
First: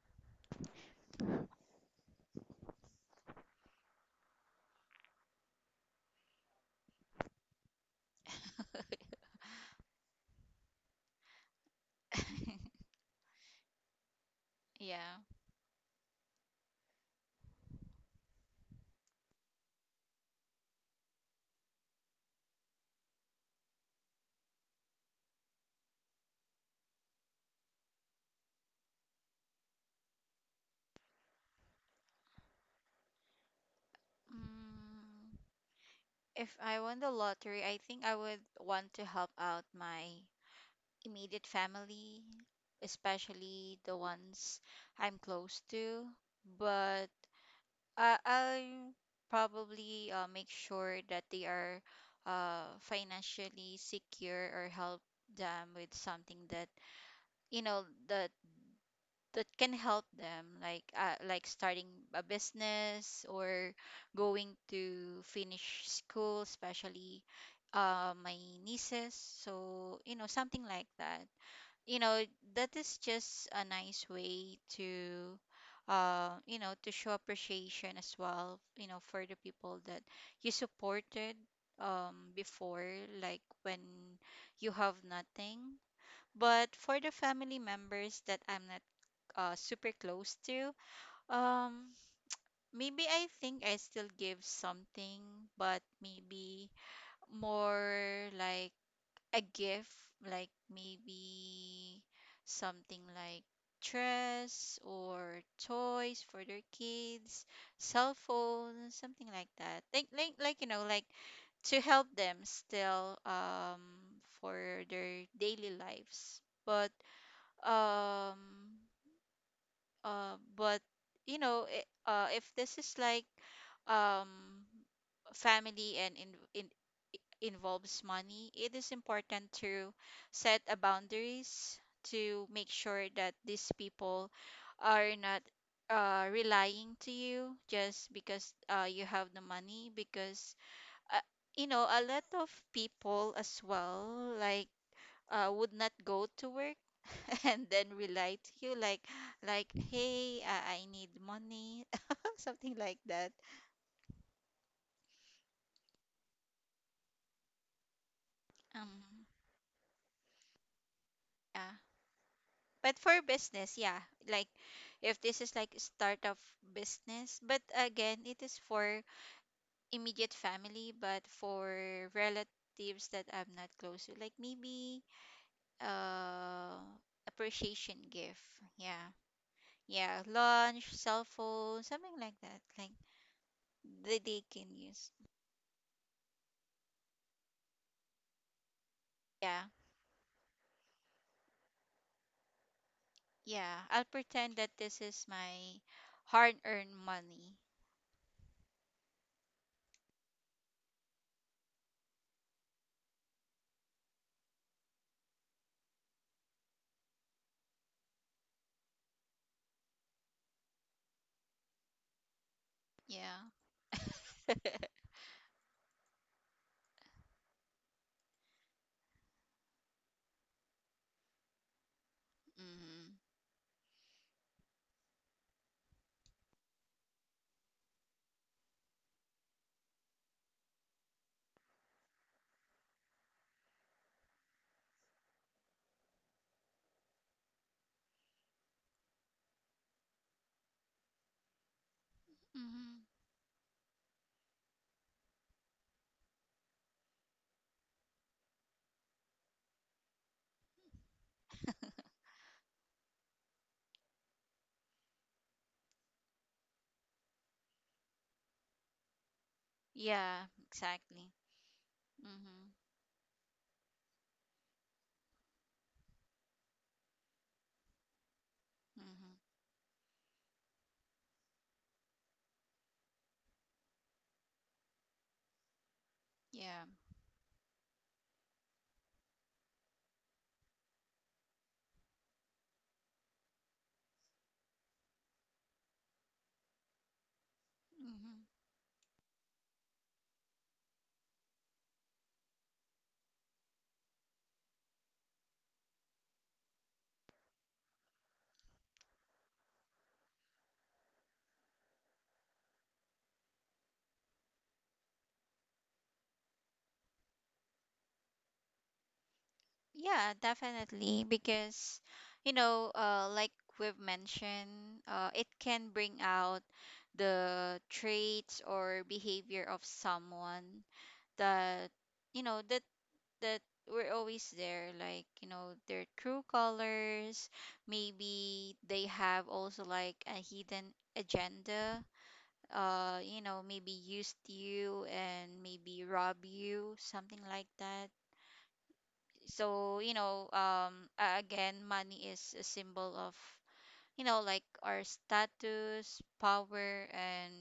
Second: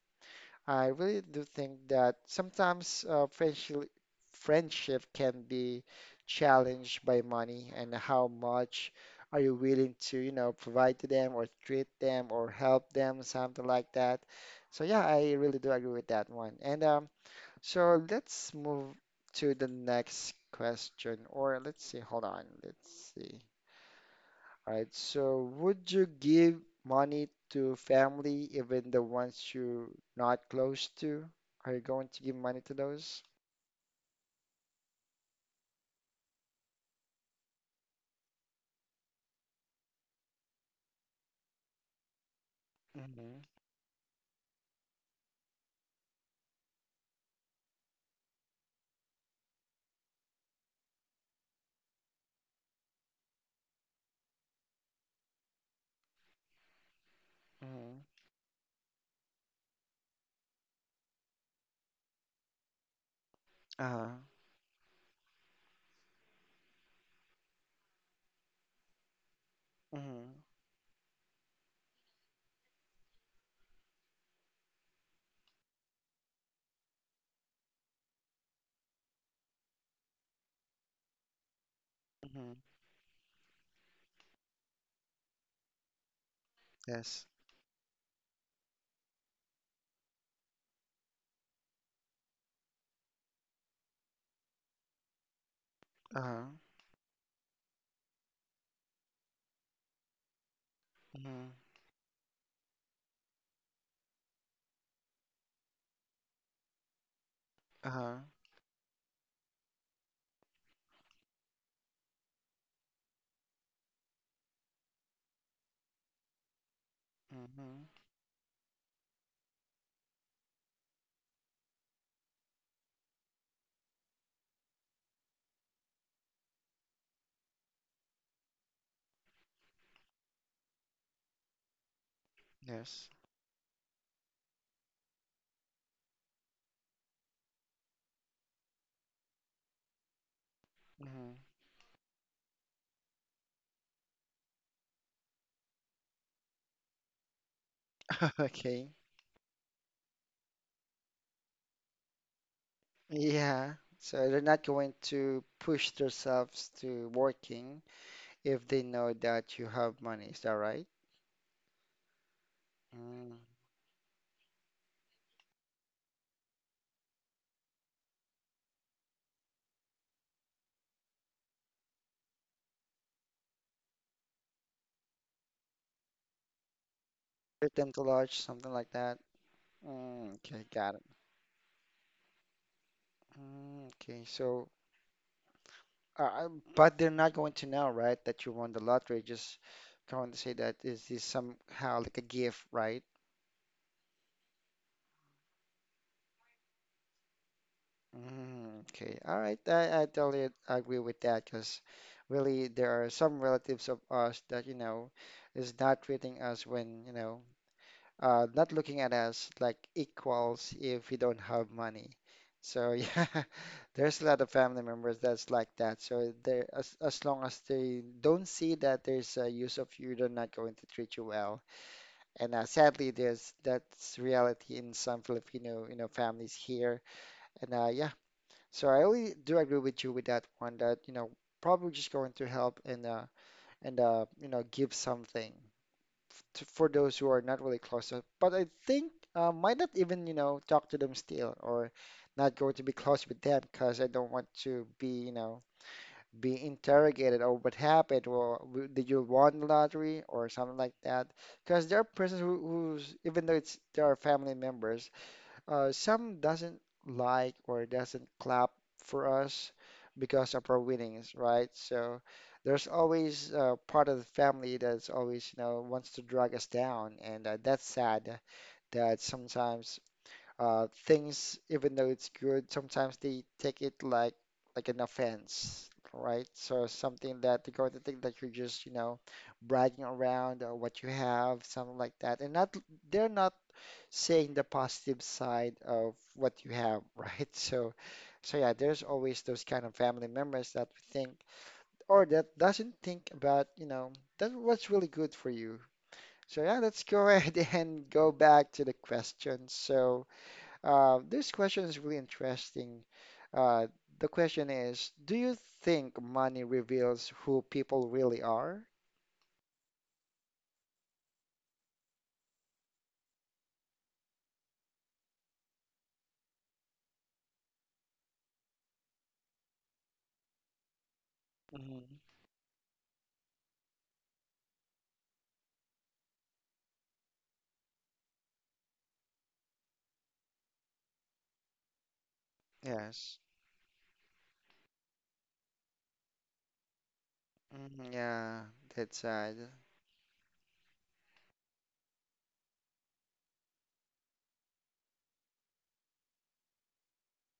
I really do think that sometimes friendship can be challenged by money and how much are you willing to provide to them or treat them or help them, something like that. So yeah, Yeah. I really do agree with that one. And so let's move to the next question, or let's see, hold on, let's see. All right, so would you give money to family, even the ones you're not close to? Are you going to give money to those? Mm. If I won the lottery, I think I would want to help out my immediate family, Mm-hmm. especially the ones I'm close to. But I'll probably make sure that they are financially secure, or help them with something that, you know, Mm-hmm. that that can help them, like, like starting a business, or Uh-huh. going to finish school, especially my nieces, so, Mm-hmm. something like that, you know that is just a nice way to, to show appreciation as well, for the people that you supported Mm-hmm. before, like when you have nothing. But for the Yes. family members that I'm not super close to. Um, maybe I think I still give something, but Uh-huh. maybe more like a gift, like Mm-hmm. maybe something like dress or toys for their kids, cell Uh-huh. phone, something like that. Like, like, to help them still for their daily lives. But Mm-hmm. um uh, but if this is like, um, family and in involves money, it is important to set a boundaries to make sure Yes. that these people are not relying to you just because you have the money. Because uh, Mm-hmm. A lot of people as well, like, would not go to work and then we to you Okay. like, hey, I need money something like that. Yeah, so they're not going to push themselves to working if they know um that you have money. Is that right? yeah, but for Mm. business, yeah, like if this is like start of business, but again it is for immediate family. But for relatives that I'm not close to, like maybe uh Treat them appreciation to lunch, gift. something like Yeah. that. Yeah, Mm, okay, lunch, got it. cell phone, something like that, like Mm, okay, that they can so, use. uh, uh, but they're not going to know, right, that you won the lottery. Just Yeah. going to say that is this somehow like a gift, right? Yeah, I'll pretend that this is my hard-earned money. Mm, okay, all right. I totally agree with that, because really there are some relatives of us that is not treating us when not looking at us like equals if we don't have money. So yeah, Yeah. there's a lot of family members that's like that. So there, as long as they don't see that there's a use of you, they're not going to treat you well. And sadly, Mhm. there's that's reality in some Filipino, you know, families here. And yeah, so I really do agree with you with that one. Probably just going to help and give something to, for those who are not really close. But I think might not even, talk to them still or not going to be Mhm. close with them because I don't want to be interrogated or what happened or did you won the lottery or something like that. Because there are persons who's even though it's they are family members, some doesn't like or doesn't clap for us Yeah, because of our exactly. winnings, right? So Mhm. there's always part of the family that's always, you know, wants to drag us down, and that's sad that Mhm. sometimes things, even though it's good, sometimes they take it like an offense, right? Yeah. So something that they're going to think that you're just, you know, bragging around or what you have, something like that, and not they're not saying the positive side of what you have, right? So, Mhm. so yeah, there's always those kind of family members that we think or that doesn't think about, you know, that what's really good for you. So yeah, let's go ahead and go back to the question. This question is really interesting. Uh, the question is, do you think money reveals who people really are? Yeah, definitely, because like we've mentioned, it can bring out the traits or behavior of someone that, Mhm. you know that that we're always there, like, their true colors. Maybe they have also, like, a hidden agenda, Yes. Maybe used you and maybe rob you, something like that. Mhm, yeah, that side. So again, money is a symbol of, like, our status, power, and,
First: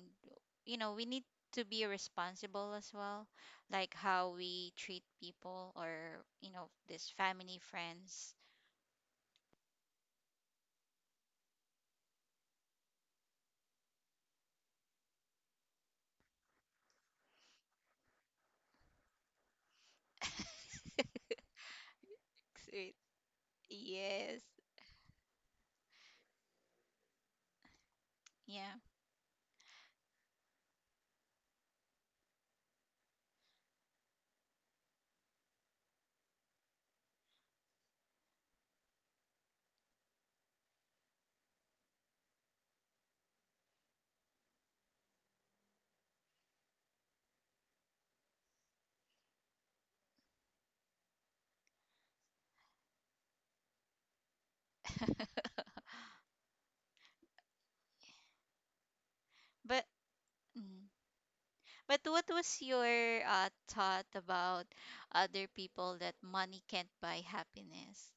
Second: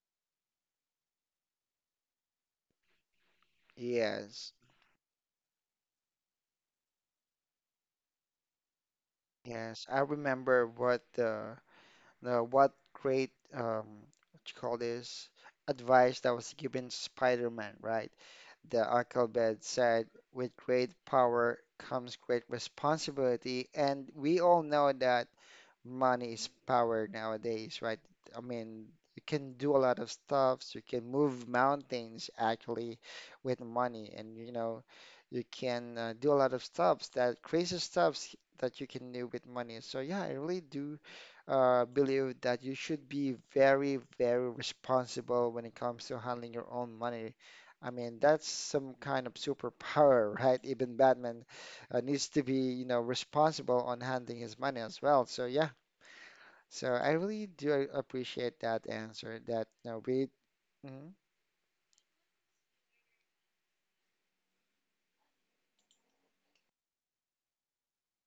we need to be responsible as well, like how Yes. we treat people, or, this, family, friends. Yes. I remember what the what great what you call this advice that was given Spider-Man, right? The Uncle Ben said, with great power comes great Sweet. responsibility, and we Yes. all know that money is power nowadays, right? I Yeah. mean, you can do a lot of stuffs. You can move mountains actually with money, and you know, you can do a lot of stuffs that crazy stuffs that you can do with money. So yeah, I really do believe that you should be very, very responsible when it comes to handling your own money. I mean, that's some kind of superpower, right? Even Batman needs to be, you know, responsible on handling his money as well. So yeah, so I really do appreciate that answer. That But no, we mm. mhm. What was your thought about other people that money can't buy happiness?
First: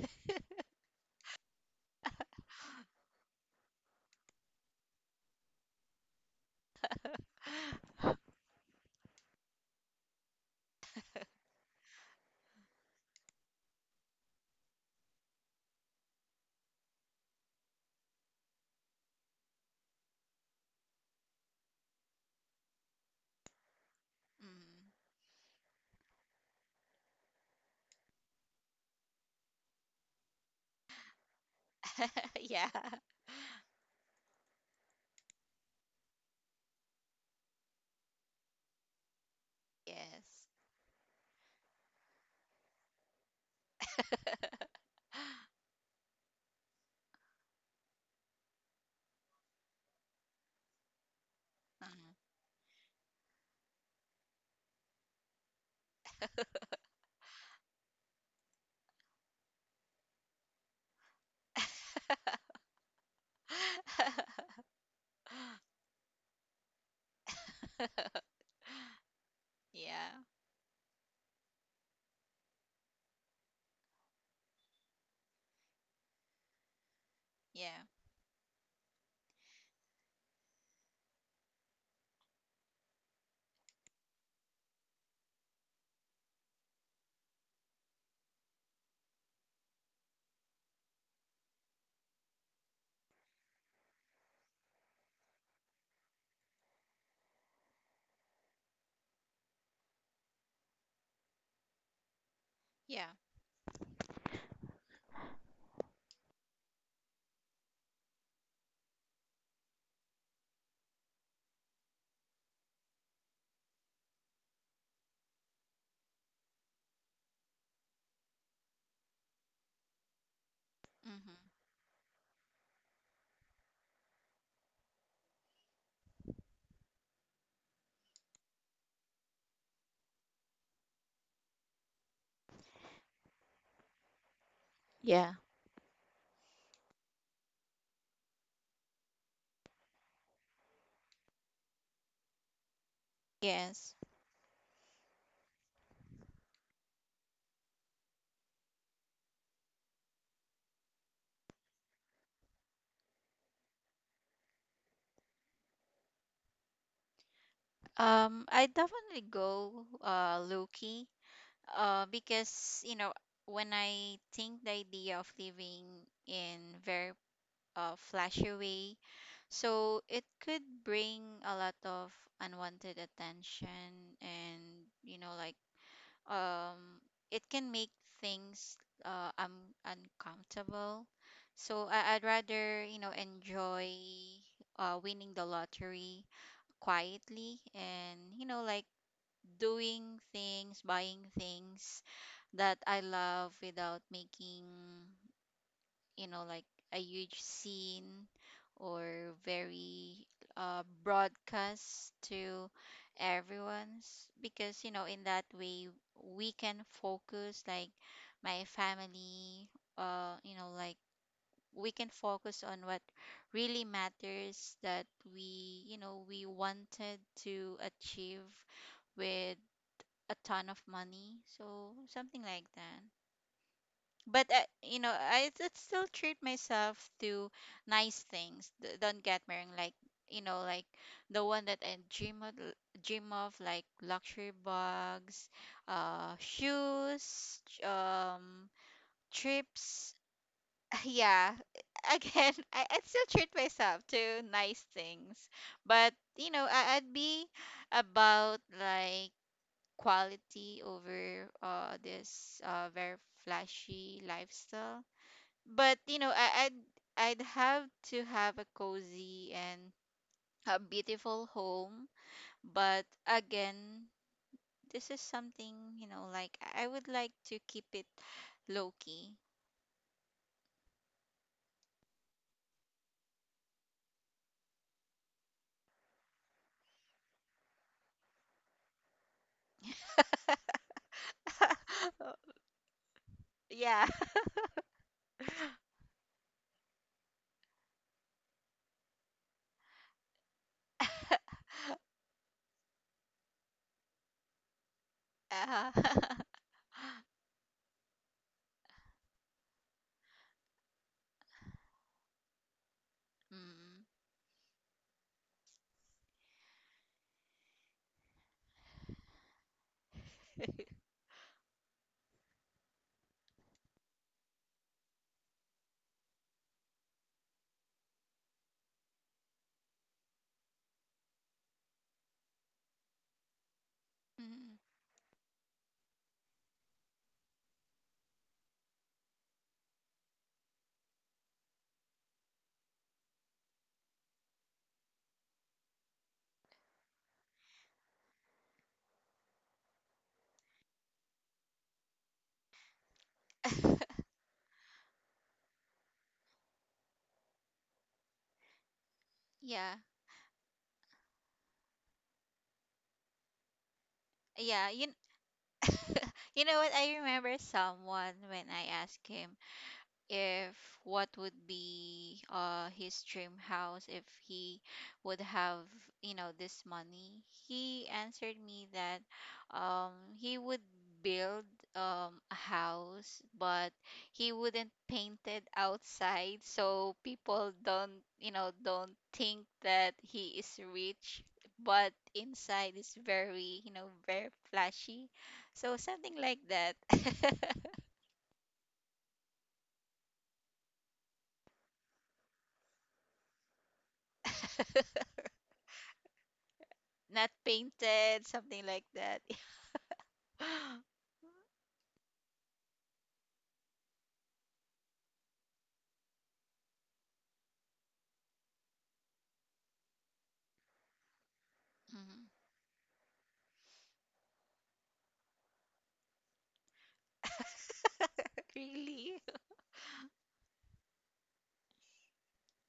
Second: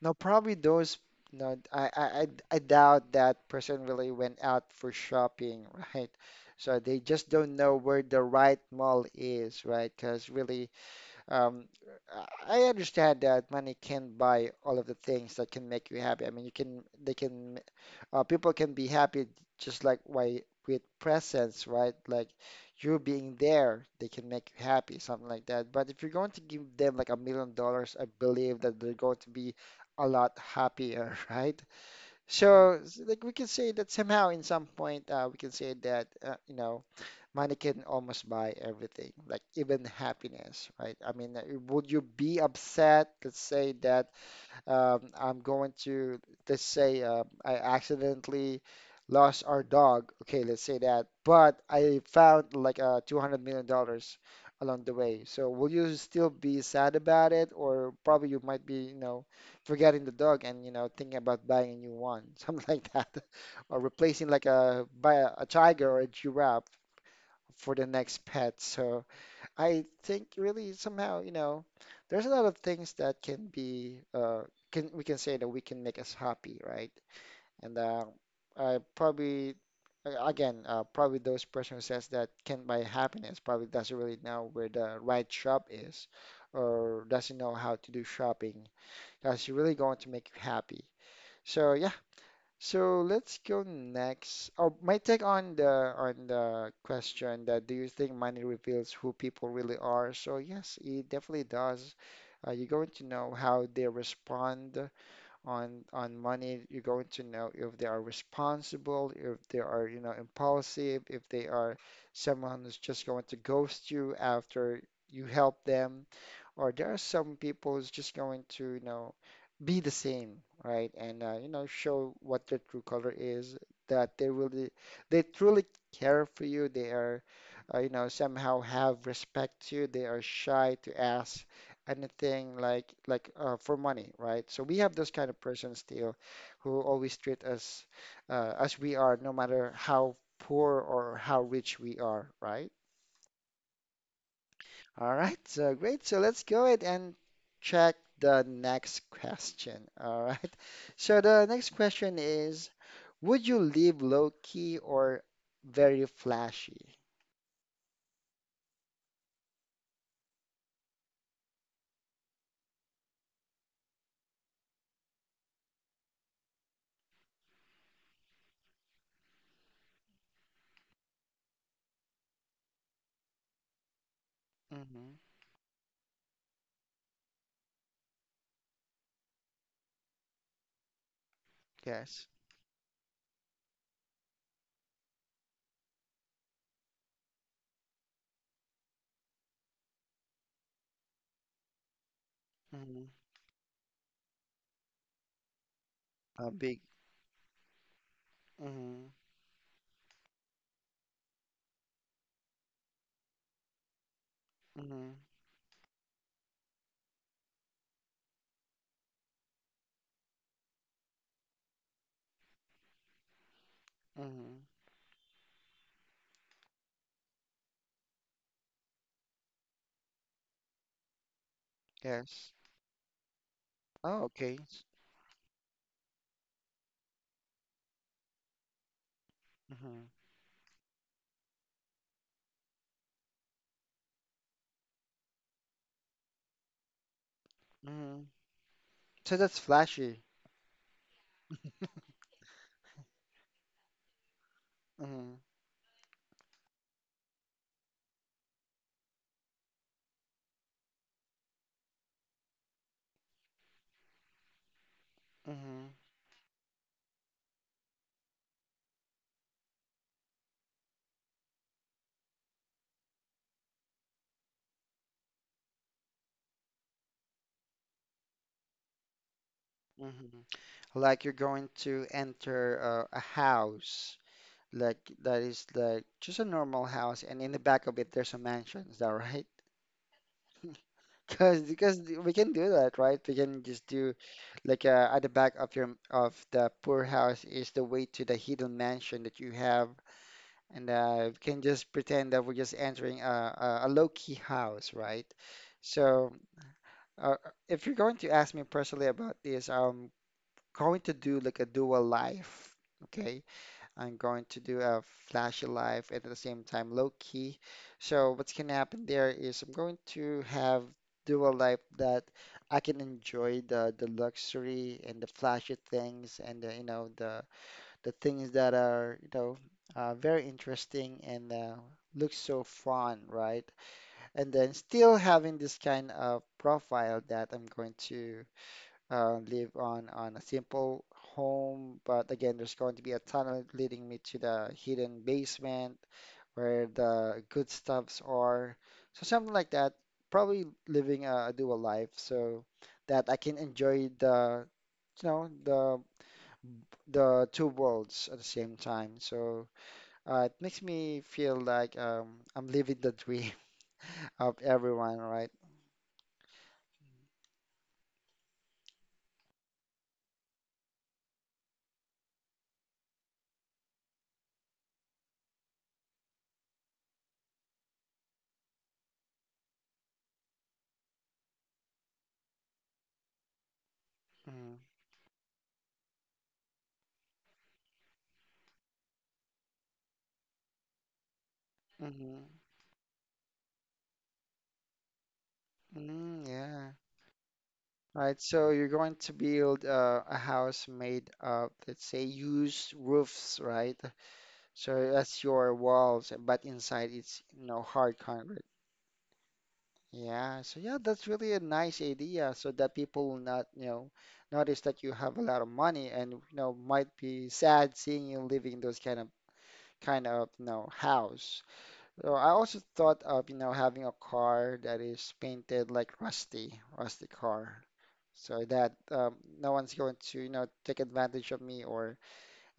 no probably those No. I doubt that person really went out for shopping, right? So they just don't know where the right mall is, right? Because really, um, I I understand that money can buy all of the things that can make you happy. I mean, you can they can people can be happy just like why with presence, right? Like you being there, they can make you Mm. happy, something like that. But if you're going to give them like $1 million, I believe that they're going to be a lot happier, right? Yeah. So like we can say that somehow in some point we can say that you know money can almost buy everything, like even Yes. happiness, right? I mean, would you be upset? Let's say that um, I'm going to, let's say, I accidentally lost our dog. Okay, let's say that. But I found like $200 million dollars along the way. So will you still be sad about it? Or probably you might be, you know, forgetting the dog and, you know, thinking about Mm. buying a new one, something like that. Or replacing like buy a tiger or a giraffe for the next pet. So I Yeah, think really somehow, you know, there's a lot of things that can be can we can say that we can make us happy, right? And yeah, I probably again probably those person who says that can buy happiness probably doesn't really know where the right shop is or doesn't know how to do shopping. That's really going to make you happy. So yeah. So let's go next. Oh, my take on the question that do you think money reveals who people really are? So yes, it definitely does. You're going to yeah. know how they respond on money. You're going to know if they are responsible, if they are, you know, impulsive, if they are someone who's just going to ghost you after you help them or there are some people who's just going to, you know, be the same, right? And Mm-hmm. you know, show what their true color is, that they really, they truly care for you. They are, you know, somehow have respect to you. They are shy to ask anything for money, right? So we have those Yeah. kind of persons still, who always treat us as we are, no matter how poor or how rich we are, right? Yes. All right, so great. So let's go ahead and check the next question. All right. So the next question is, would you live low key or very flashy? I definitely go Loki. Because when I think the idea of living in very flashy way, so it could bring a lot of unwanted attention, and you Mm-hmm. know like um it can make things uncomfortable, so I'd Yes. rather, enjoy winning the lottery quietly, and doing things, buying things that I Mm-hmm. love, without making, A like, big. a huge scene, Mm-hmm. or very broadcast to everyone's, because Mm-hmm. in that way, we can focus like my family, uh you know like we can focus on what really Mm-hmm. matters, that we, we wanted to achieve with a ton of money, so something Yes. like that. Oh, But okay. I did still treat myself to nice things. Don't get me wrong, like, Mm-hmm. Like the one that I dream of, like luxury bags, shoes, Mm-hmm. So that's trips. flashy. Yeah, again, I still treat myself to nice Mm-hmm. things, but I'd be about, like, quality over this very flashy lifestyle. Mm-hmm. But I'd have to have a cozy and a beautiful home. But again, this is something, like, I would like to keep it low key. Mm-hmm. Like you're going to enter a house like that is like just a normal house, and in the back of it there's a mansion. Is that right? Because we can do that, right? We can just Yeah. do like at the back of your of the poor house is the way to the hidden mansion that you have, and we can just pretend that we're just entering a low key house, right? uh, So if you're going to ask me personally about this, I'm going to do like a dual life. Okay, mm. I'm going to do a flashy life and at the same time low key. So what's gonna happen there is I'm going to have do a life that I can enjoy the luxury and the flashy things and the, you know the things that are you know very interesting and look so fun, right? And Mm. then still having this kind of profile that I'm going to live on a simple home, but again, there's going to be a tunnel leading me to the hidden basement where the good stuffs are. So something like that. Probably living a dual life so that I can enjoy the you know the two worlds at the same time. So Yeah. It makes me feel like I'm living the dream of Yeah, everyone, right? you know what, I remember someone when I asked him if what would be his dream house, if he would have, this money. He answered me that, um he would build a house, but he Mm-hmm. wouldn't paint it outside, so people don't, think that he is rich, but Mm-hmm. inside is very, flashy, so something Mm, like that. yeah. Right, so you're going to build a house made of, let's say, used roofs, right? So that's your walls, but inside Not it's, you know, hard painted, concrete. something like that. Yeah, so yeah, that's really a nice idea so that people will not, you know, notice that you have a lot of money and, you know, might be sad seeing you living in those kind of, you know, house. So Mhm. I also thought of, you know, having a car that is painted like rusty, rusty car, so that Really? No one's going to, you know, take advantage of me or,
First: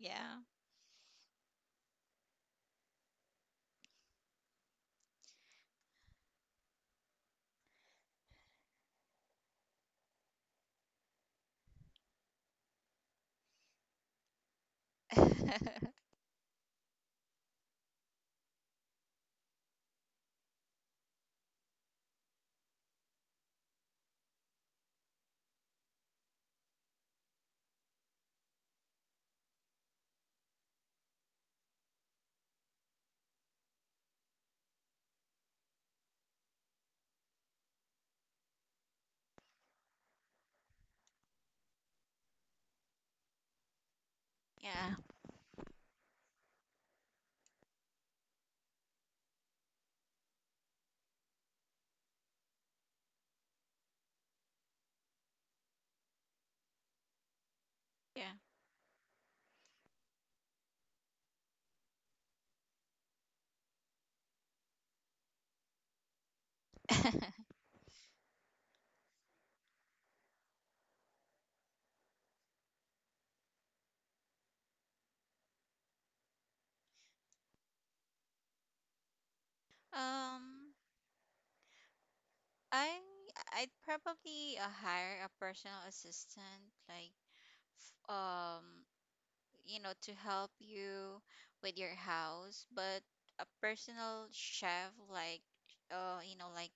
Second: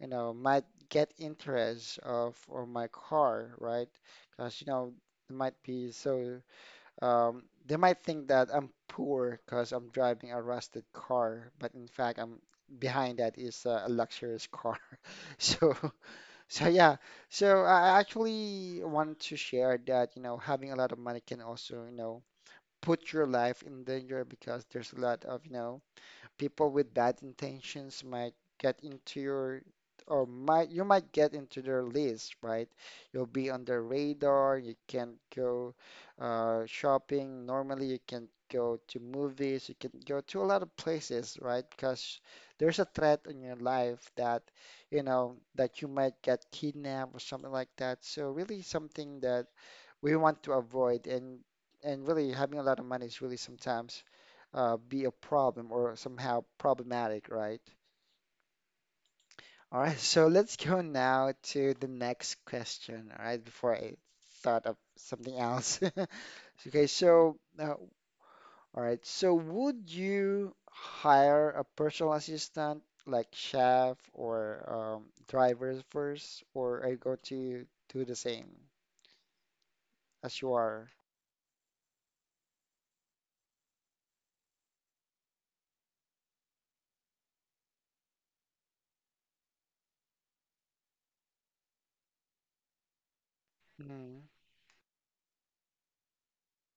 you know, might get interest of or my car, right? Because, you know, it might be so, they might think that I'm poor because I'm driving a rusted car, but in fact, I'm behind that is a luxurious car. So so yeah, so I actually want to share that, you know, having a lot of money can also, you know, put your life in danger because there's a lot of, you know, people with bad intentions might get into your or might you might get into their list, right? You'll be on their radar. You can't go shopping normally. You can't go to movies. You can go to a lot of places, right? Because there's a threat in your life that Yeah. you know that you might get kidnapped or something like that. So really something that we want to avoid and really having a lot of money is really sometimes be a problem or somehow problematic, right? Yeah. All right, so let's go now to the next question, all right, before I thought of something else. Okay, so, all right, so would you hire a personal assistant like chef or drivers first, or are you going to do the same as you um, are? I I'd probably hire a personal assistant, like, f- um to help you with your house, but a Mm, personal chef, like, like,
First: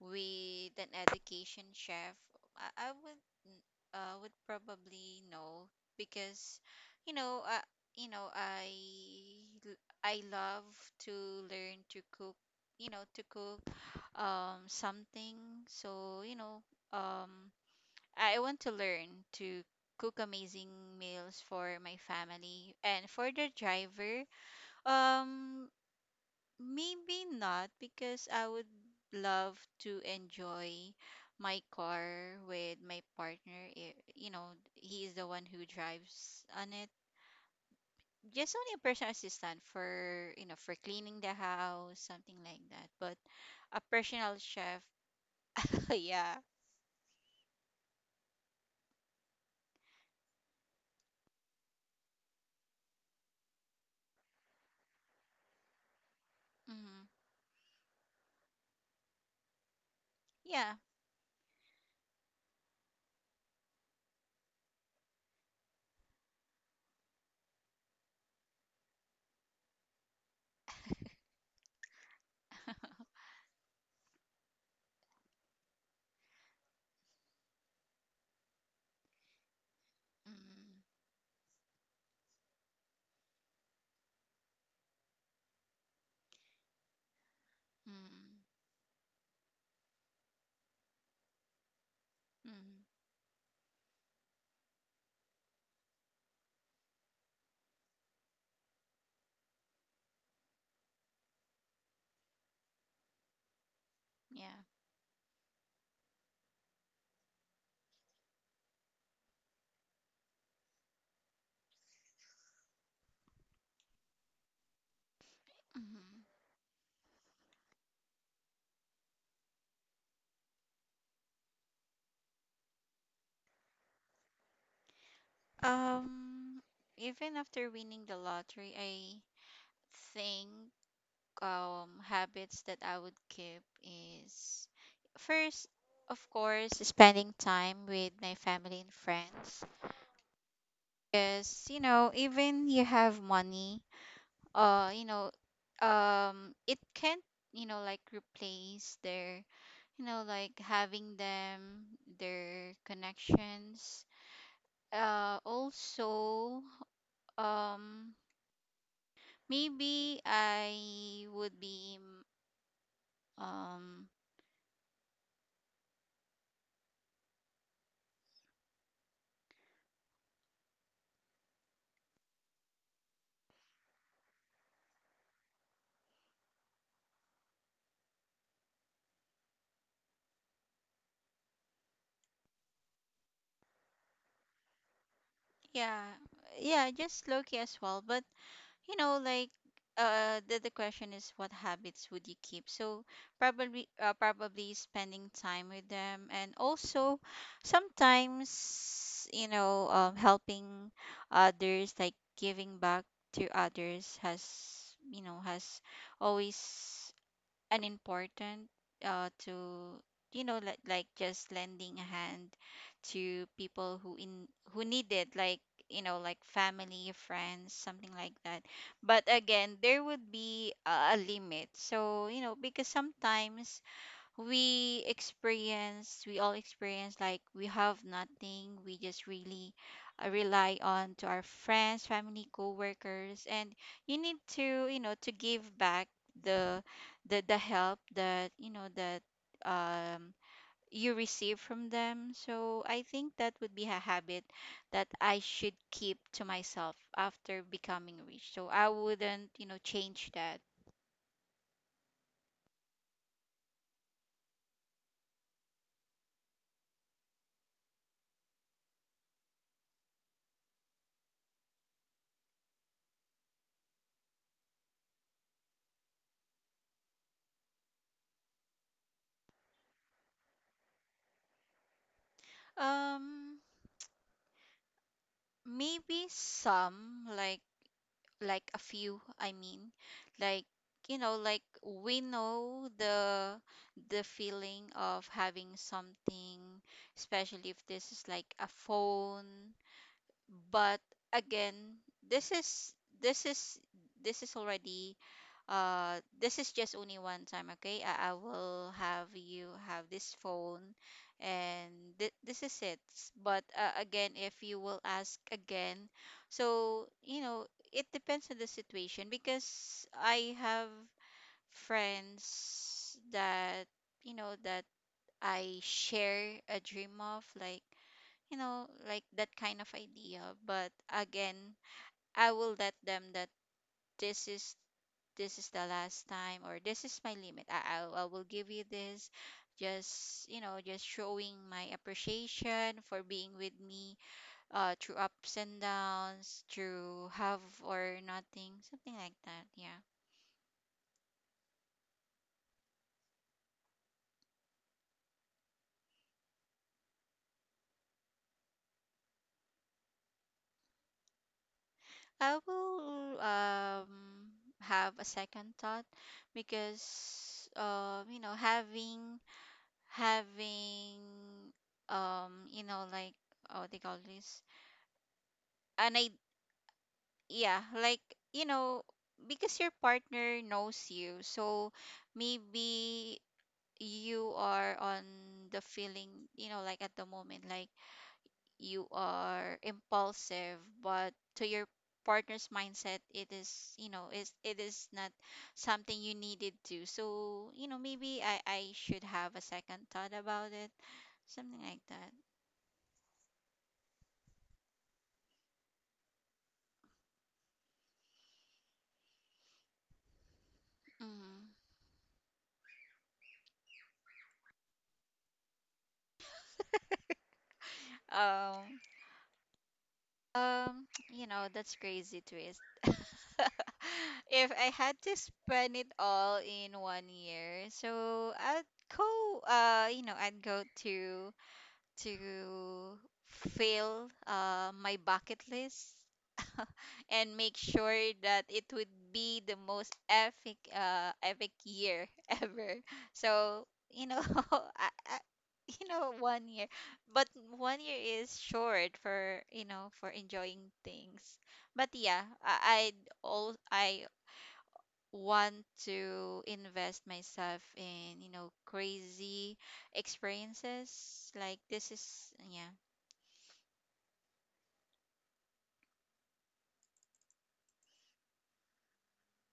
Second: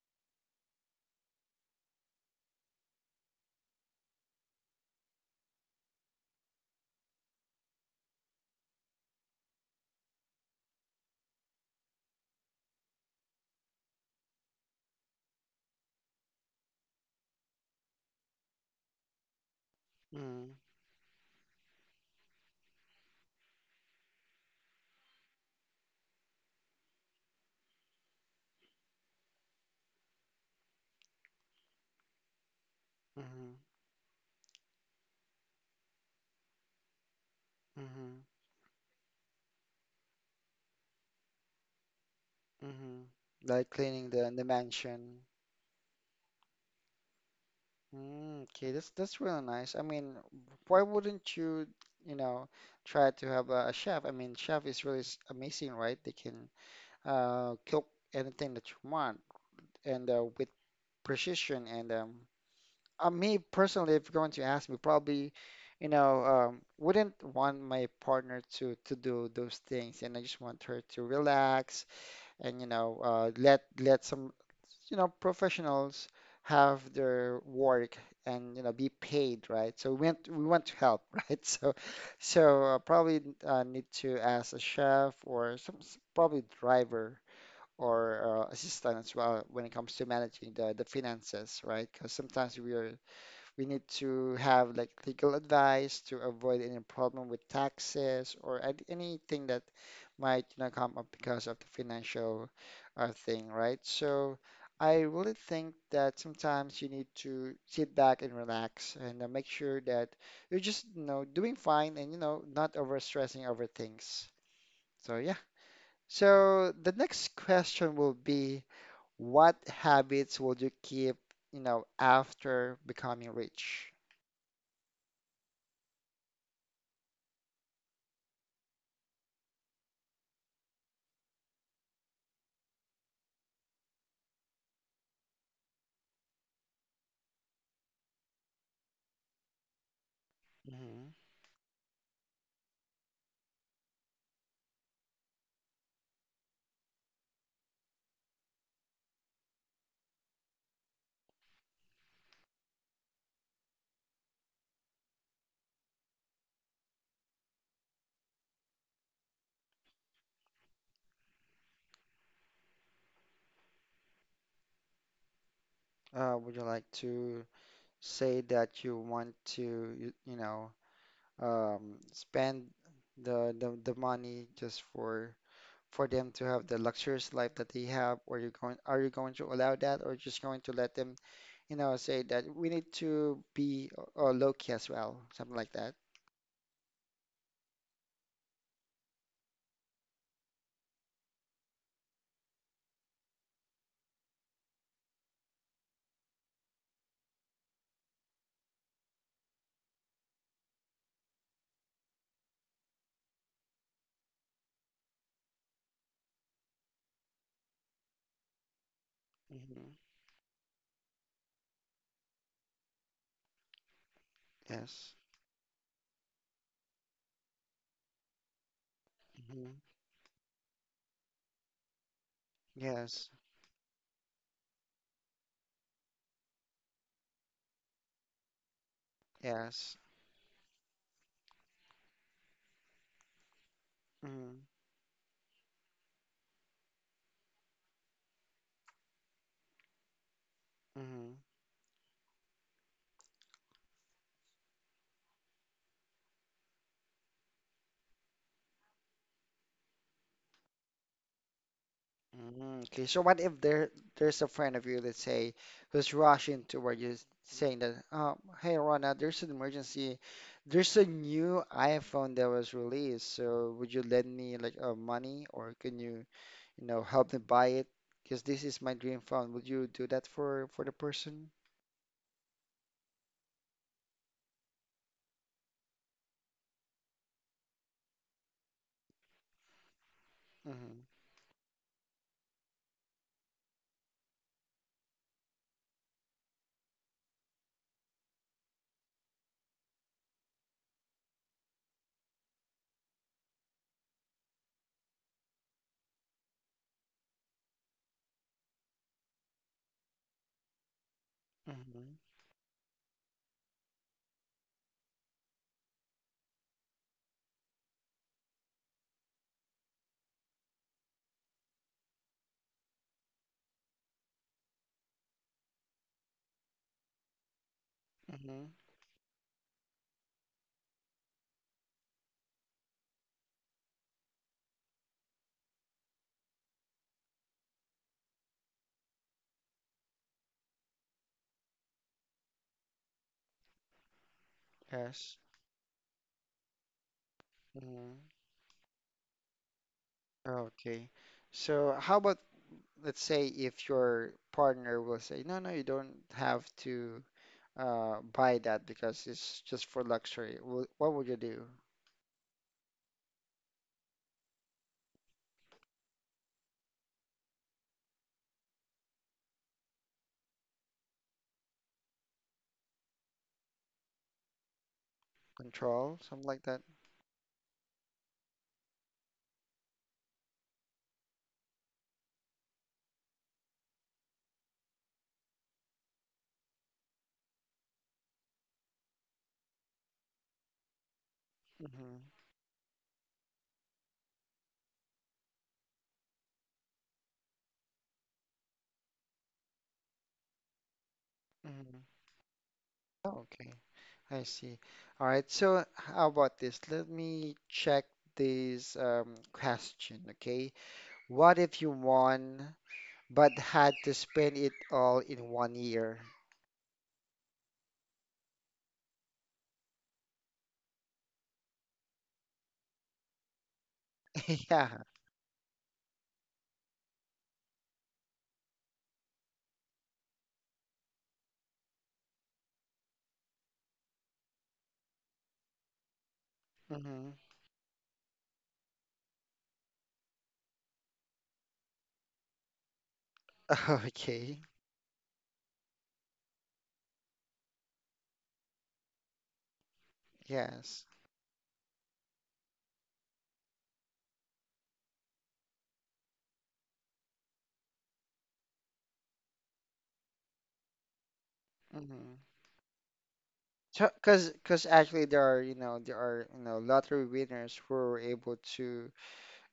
with an education chef, I would probably know, because you know uh, I I love to learn to cook, you know to cook something. So um I want to learn to cook mm, amazing meals for my family and for the driver. Um, maybe not, because I would love to enjoy my car with my mm, partner. You know, he is the one who drives on it. mm, Just only a personal assistant for, for cleaning the house, something like that. mm, But like a cleaning personal the chef, mansion? yeah. Mm, okay, that's really nice. I mean, why wouldn't you, you know, try to have a chef? I mean, chef is really amazing, right? They can Mm-hmm. Cook anything that you want and with Yeah. precision. And me personally, if you're going to ask me, probably, you know, wouldn't want my partner to do those things. And I just want her to relax, and you know let let some you know professionals have their work and you know be paid right so we want to Mm-hmm. help right so so probably need to ask a chef or some probably driver Mm-hmm. or assistant as well when it comes to managing the finances right because sometimes we are Mm-hmm. we need to have like legal advice to avoid any problem with taxes or anything that might, you know, come up because of the financial thing, right? So Yeah. I really think that sometimes you need to sit back and relax and make sure that you're just, you know, doing fine and, you know, not over stressing over things. So yeah. Mhm. So the next question will be, what habits will you keep, you know, after becoming rich? Um, even after winning the lottery, I think habits that I would keep is first, of course, spending time with my family and friends. Mhm. Because, even you have money, uh, you know, it can't, like replace their, like having them, their connections. Also, um maybe I would be. Um Would you like to say that you want to, you, you know, spend the money just for them to have the luxurious life that they have, or you going are you going to allow that, or just going to let them, you know, say that we need to be low key as well, something like that. yeah, yeah, just low key as well. But, you know, like, the question is, what habits would you keep? So probably spending time with them. And also, sometimes, you know, helping others, like giving back to others, has, you know, has always and important, hmm to, you know, like, just lending a hand to people who need Yes. it, like, you know, like family, friends, something like that. But hmm again, there would be a limit, so you know, because Yes. sometimes we all experience, like, we have nothing. We just really Yes. Rely on to our friends, family, co-workers. And you need hmm to you know to give back the the help that, you know that um you hmm receive from them. So I think that would be a habit that I should keep to myself after becoming rich, so I wouldn't, you know, change that. Mm, okay, so what if there's a friend of you, let's say, who's rushing toward you, saying that, "Hey, Rona, there's an emergency. There's a new iPhone that was released. So would you lend me like money, or can you, you know, help me buy it? Because this is my dream phone. Would you do that for the person?" um Maybe some, like, a few, I mean, like, Mm-hmm. you know, like, we know the feeling of having something, especially if this is like a phone. But again, this is this is this is already, this is just only one time, okay? I will have, you have this phone. And Mm-hmm. this is it. But again, if you will ask again, so you know, it depends on the situation because I have friends that, you know that I share a dream of, like, you Mm-hmm. know, like, that kind of idea. But again, I will let them that this is this is the last time, or this is my limit. I will give you this, just you know just showing my appreciation for being with me, through Yes. ups and downs, through have or Mm-hmm. nothing, something like that. Yeah. Okay. So how about let's say if your partner will say, no, no, you don't have to buy that because it's just for luxury, what would you do? I will, have a second thought, because, you know, having, you know, like, oh, they call this, an Control, I, something like that? yeah, like, you know, because your partner knows you. So maybe you are on the feeling, you know, like, at the moment, like, you are impulsive. But to your hmm partner's mindset, it is, you know, is it is not something you needed to. So, you know, maybe I should have a second thought about it, something like hmm that. Okay, I see. All right, so how about this? Let me check this question, okay? Mm-hmm. What if you won but had to spend it all in one year? Um, Um, you know, that's crazy twist. If I Yeah. had to spend it all in one year, so I'd go, you know, I'd go to to fill my bucket list, hmm and make sure that it would be the most epic year ever. So you know, Okay, I, I, you know, one year. But one year is short, for you know, for enjoying yes. things. But yeah, I want to invest myself in, you know, crazy experiences like this, hmm is, yeah. Because, actually there are, you know, there are, you know, lottery winners who are able to,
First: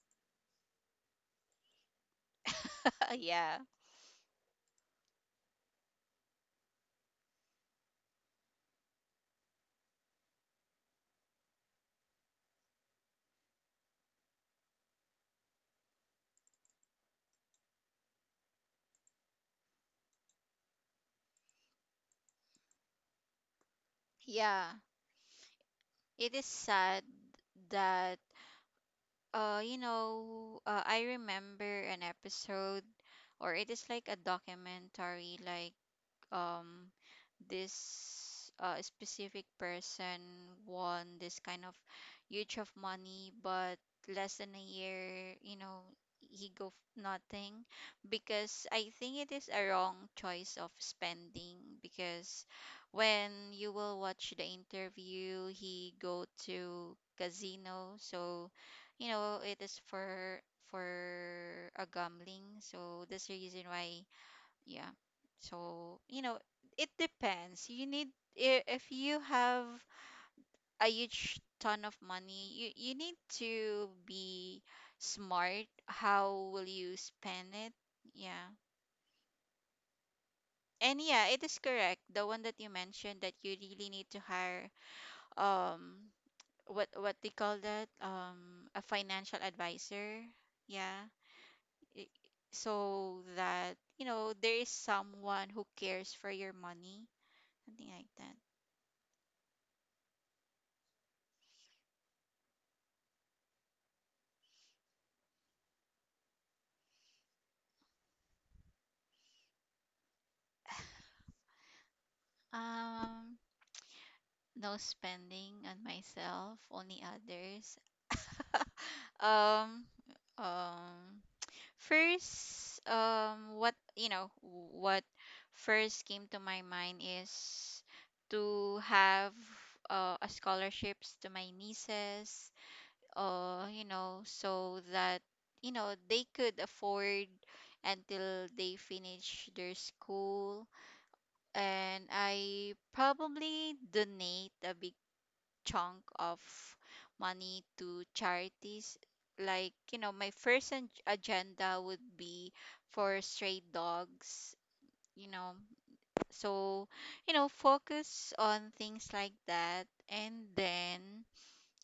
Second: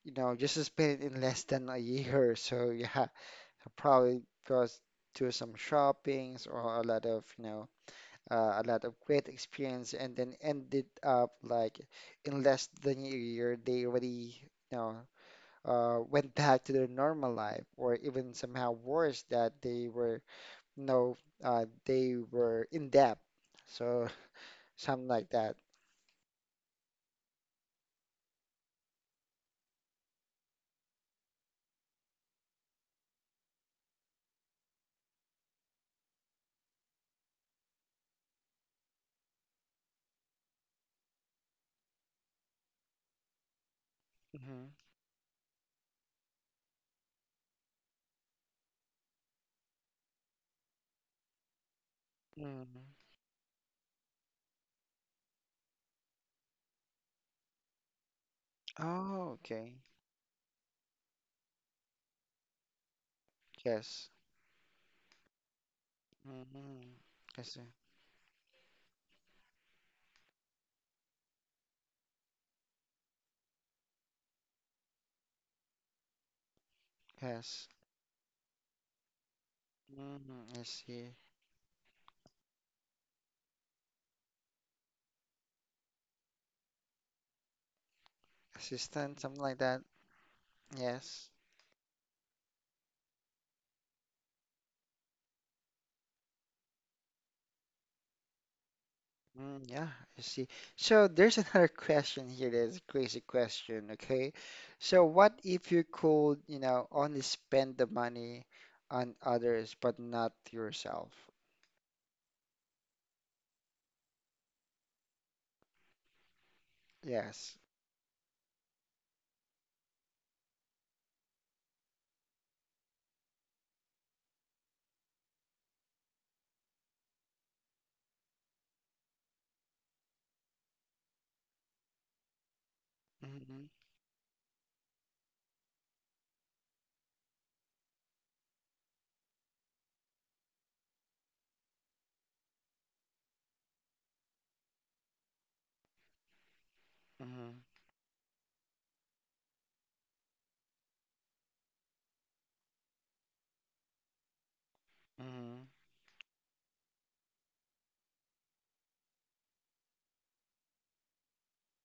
you know, just to spend it in less than a year. So yeah, Yeah, I probably goes to some shoppings or a lot of, you know, a lot of great experience, and then ended up like in less than a year, they already, you know, went back to their normal life, or even somehow worse that they were, you know, they were in debt. So yeah, something like that. it is sad that. You know, I remember an episode, or it is like a documentary, like, um this, specific person won this kind of huge of money. But less Mm-hmm. than a year, you know, he go nothing, because I think it is a wrong choice of spending. Because Mm-hmm. when you will watch the interview, he go to casino, so you Oh, know, okay. it is for a gambling, so that's the reason Yes. why. Yeah. So you know, Mm-hmm. it Yes. Depends. You need, if you have a huge ton of money, you need to be smart how will you spend Yes. it. Yeah. Mm-hmm. I And see. yeah, it is correct, the one that you mentioned, that you really need to hire, um what they call that, a Assistant, something financial like that. advisor. Yeah. Yes. i- so that you know there is someone who cares for your money, something like that. Mm, yeah, I see. So there's another question here that is a crazy question, okay? So what if you could, you know, only spend the money on others but not yourself? Um, no spending on myself, only Yes. others. Um, um, First, what you know, what first came to my mind is to have, a scholarships to my nieces, Mm-hmm. You know, so that you know they could afford until they finish their school. And I probably donate a big chunk of Mm-hmm. money to charities. Like, you know, my first agenda would be for stray dogs, you know. Mm-hmm. So, you know, focus on things like that. And then,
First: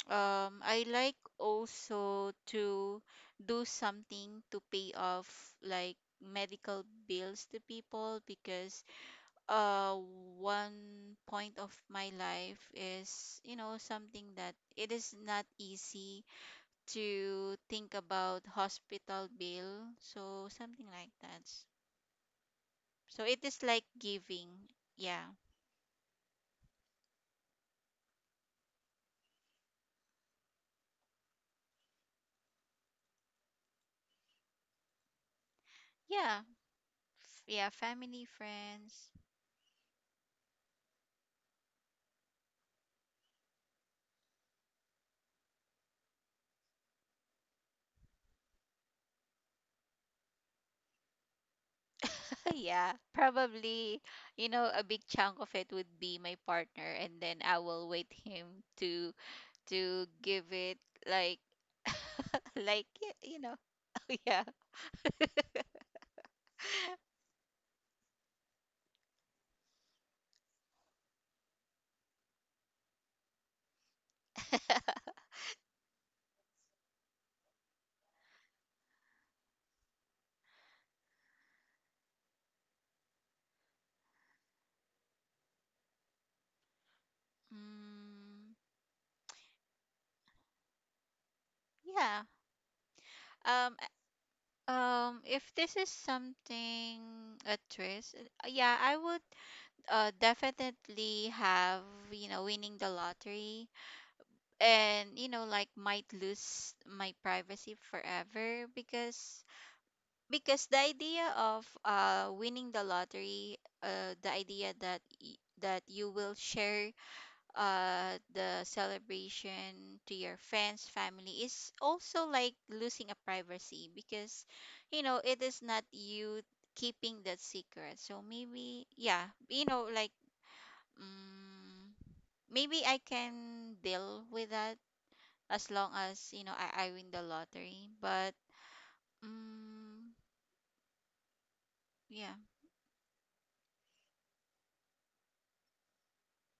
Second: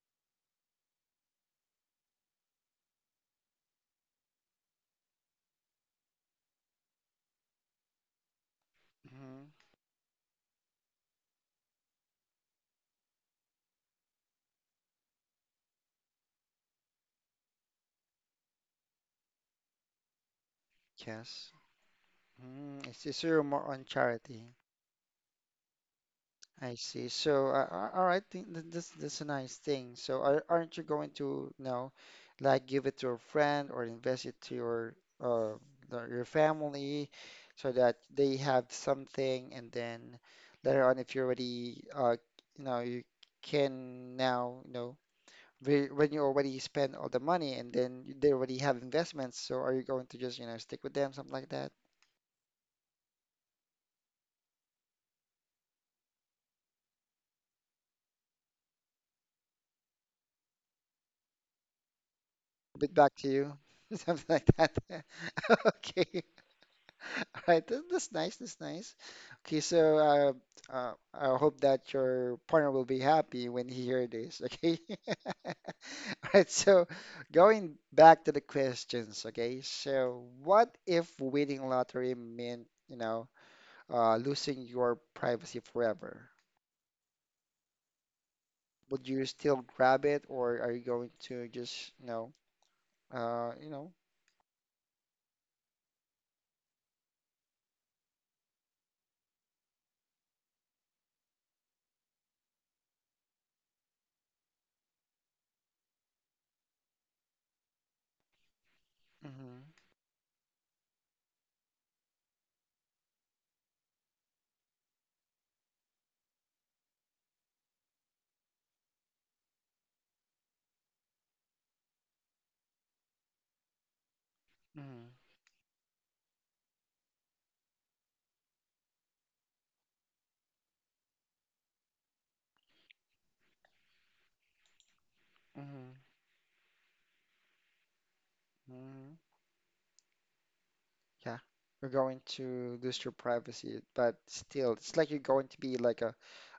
I like also to do something to pay off, like, medical bills to people, because Mm-hmm. uh one point of my life is you know something that it is not easy to think about hospital bill, so something like that. Yes. Mm, I see. So So you're it is more like on charity. giving. Yeah, I see. So, all right, think this this a nice thing. So, are, aren't you going to, you know, like give it to a friend or invest it to your uh your yeah, family so yeah, that family, they have friends. something, and then later on, if you're already you know you can now you know when you already spend all the money and then they already have investments. So, are you going to just you know stick with them, something like that? Yeah, probably, you know, a big chunk of it would be my partner. And then I will wait him, to give it, like, like, Bit back to you you, know. something like Yeah. that. Okay. All right, that's nice. That's nice. Okay, so I hope that your partner will be happy when he hear this. Okay. All right. So going back to the questions. Okay. So what if winning lottery meant, you know, losing your privacy forever? Mm, Would you still grab it, or are you going to just, you yeah. know, you Um, know? I- if this is something a twist, yeah, I would, definitely have, you know, winning the lottery. And, you know, like, might lose my privacy forever, because Mm-hmm, the idea of, winning the lottery, the idea that you will share, the celebration to your friends, family, is also like losing a privacy, because you mm-hmm, know it is not you keeping that secret. So maybe, yeah, you know, like, mm maybe I can deal with that as long mm-hmm, as you know, I win the lottery. But, mm-hmm. mm, Yeah, you're going yeah. to lose your privacy, but still, it's like you're going to be like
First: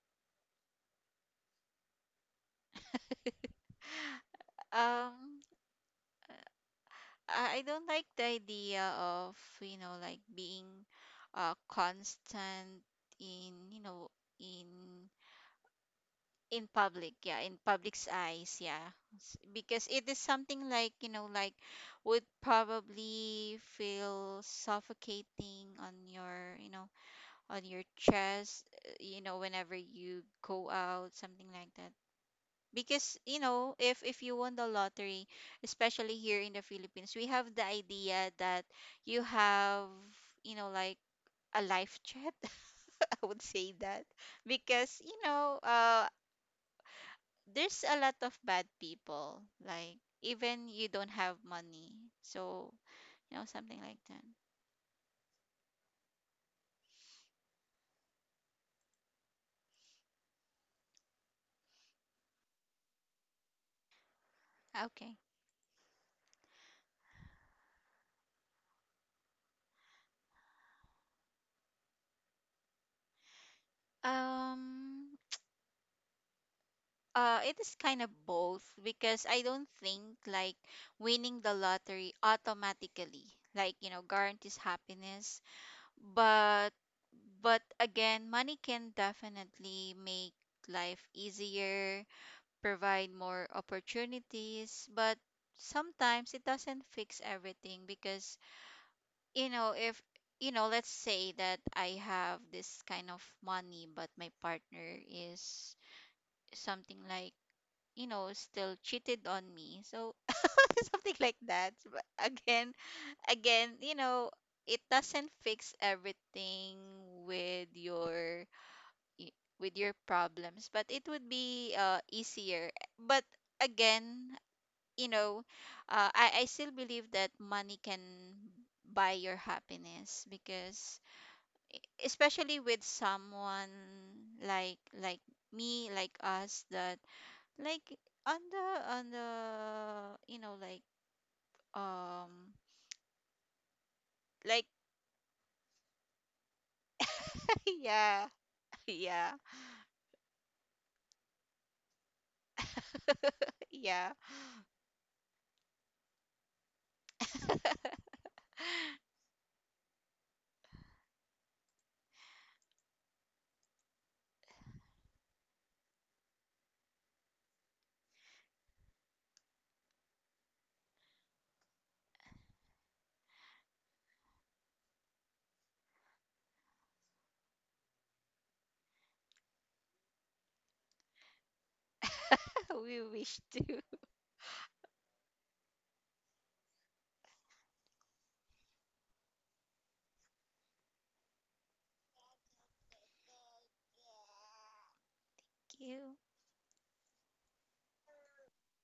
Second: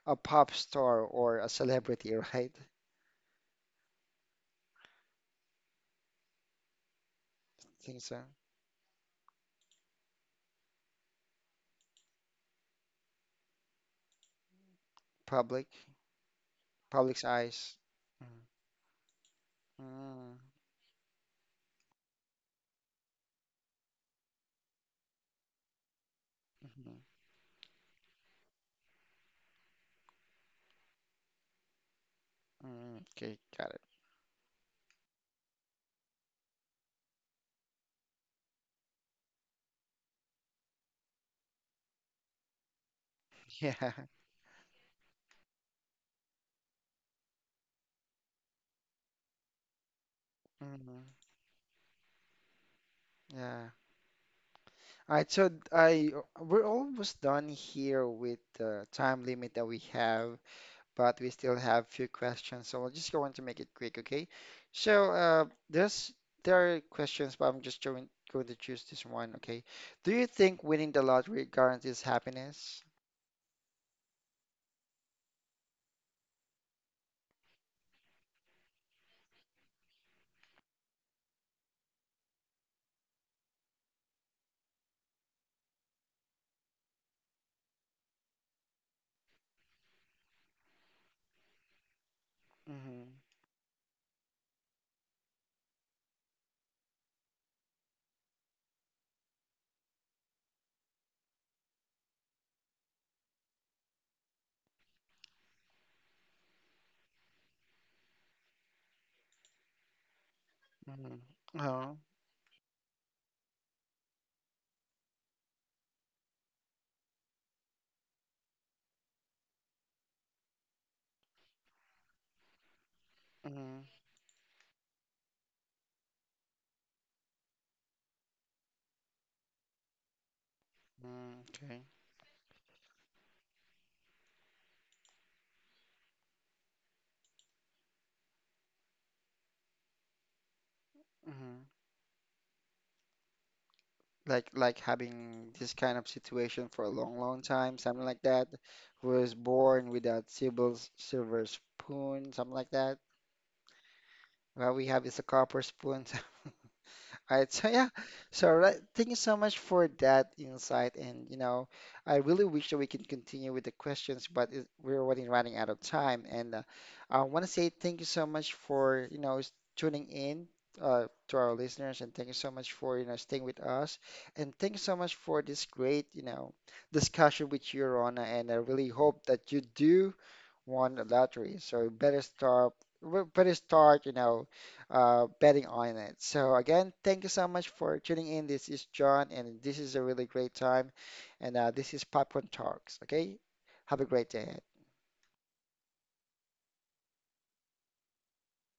a pop star or a celebrity, right? um I don't Think like the so. idea of, you know, like, being, constant in, you know, in Public, in public, public's yeah, in eyes. public's Mm, eyes, yeah. Because it is mm, something like, you know, like, would probably feel suffocating on your, you know, mhm, on your chest, you know, whenever you go out, something like that. mm, Because okay, you got know, it. If you won the lottery, especially here in the Philippines, we have the idea that you have, you know, like, a life chat. I would say Yeah. that, because you know, there's a lot of bad people, like, even you Mm, don't have money, so you know, yeah. something like that. All right, so I we're almost done here with the time limit that we have. But we still have few questions, so we're just going to make it quick, okay? So Okay. There's there are questions, but I'm just going to choose this one, okay? Do you think winning the lottery guarantees happiness? um it is kind of both, because I don't think like winning the lottery automatically, like, you know, guarantees happiness. But but again, money can definitely make life easier, Mm-hmm. provide more opportunities. But sometimes it doesn't fix everything, because, you know, if you know, let's say that I have this kind of money, but my partner is something like, you know, still cheated on me. So something like Mm-hmm. that. Oh. But again, you know, it doesn't fix everything with your with your problems. But it would be, easier. But Mm-hmm. again, you know, I still believe that money can buy your happiness, because Mm, e- okay. especially with someone, like me, like us, that, like, on the on the you know, like, Mm-hmm. um like, Like having this kind of situation for a long, long time, something like yeah, that. yeah, Was born without silver spoon, something like that. yeah, What we have is a copper spoon. Right. So yeah. So right, thank you so much for that insight. And you know, I really wish that we can continue with the questions, but it, we're already running out of time. And I want to say thank you so much for you know tuning in to our listeners, and thank you so much for you know staying with us, and thank you so much for this great you know discussion with you, Rona. And I really hope that you do won the lottery. So we we wish better to. start, you know, betting on it. So again, thank you so much for tuning in. This is John, and this is a really great time. And this is Popcorn Talks. Okay, have a great day. Thank you.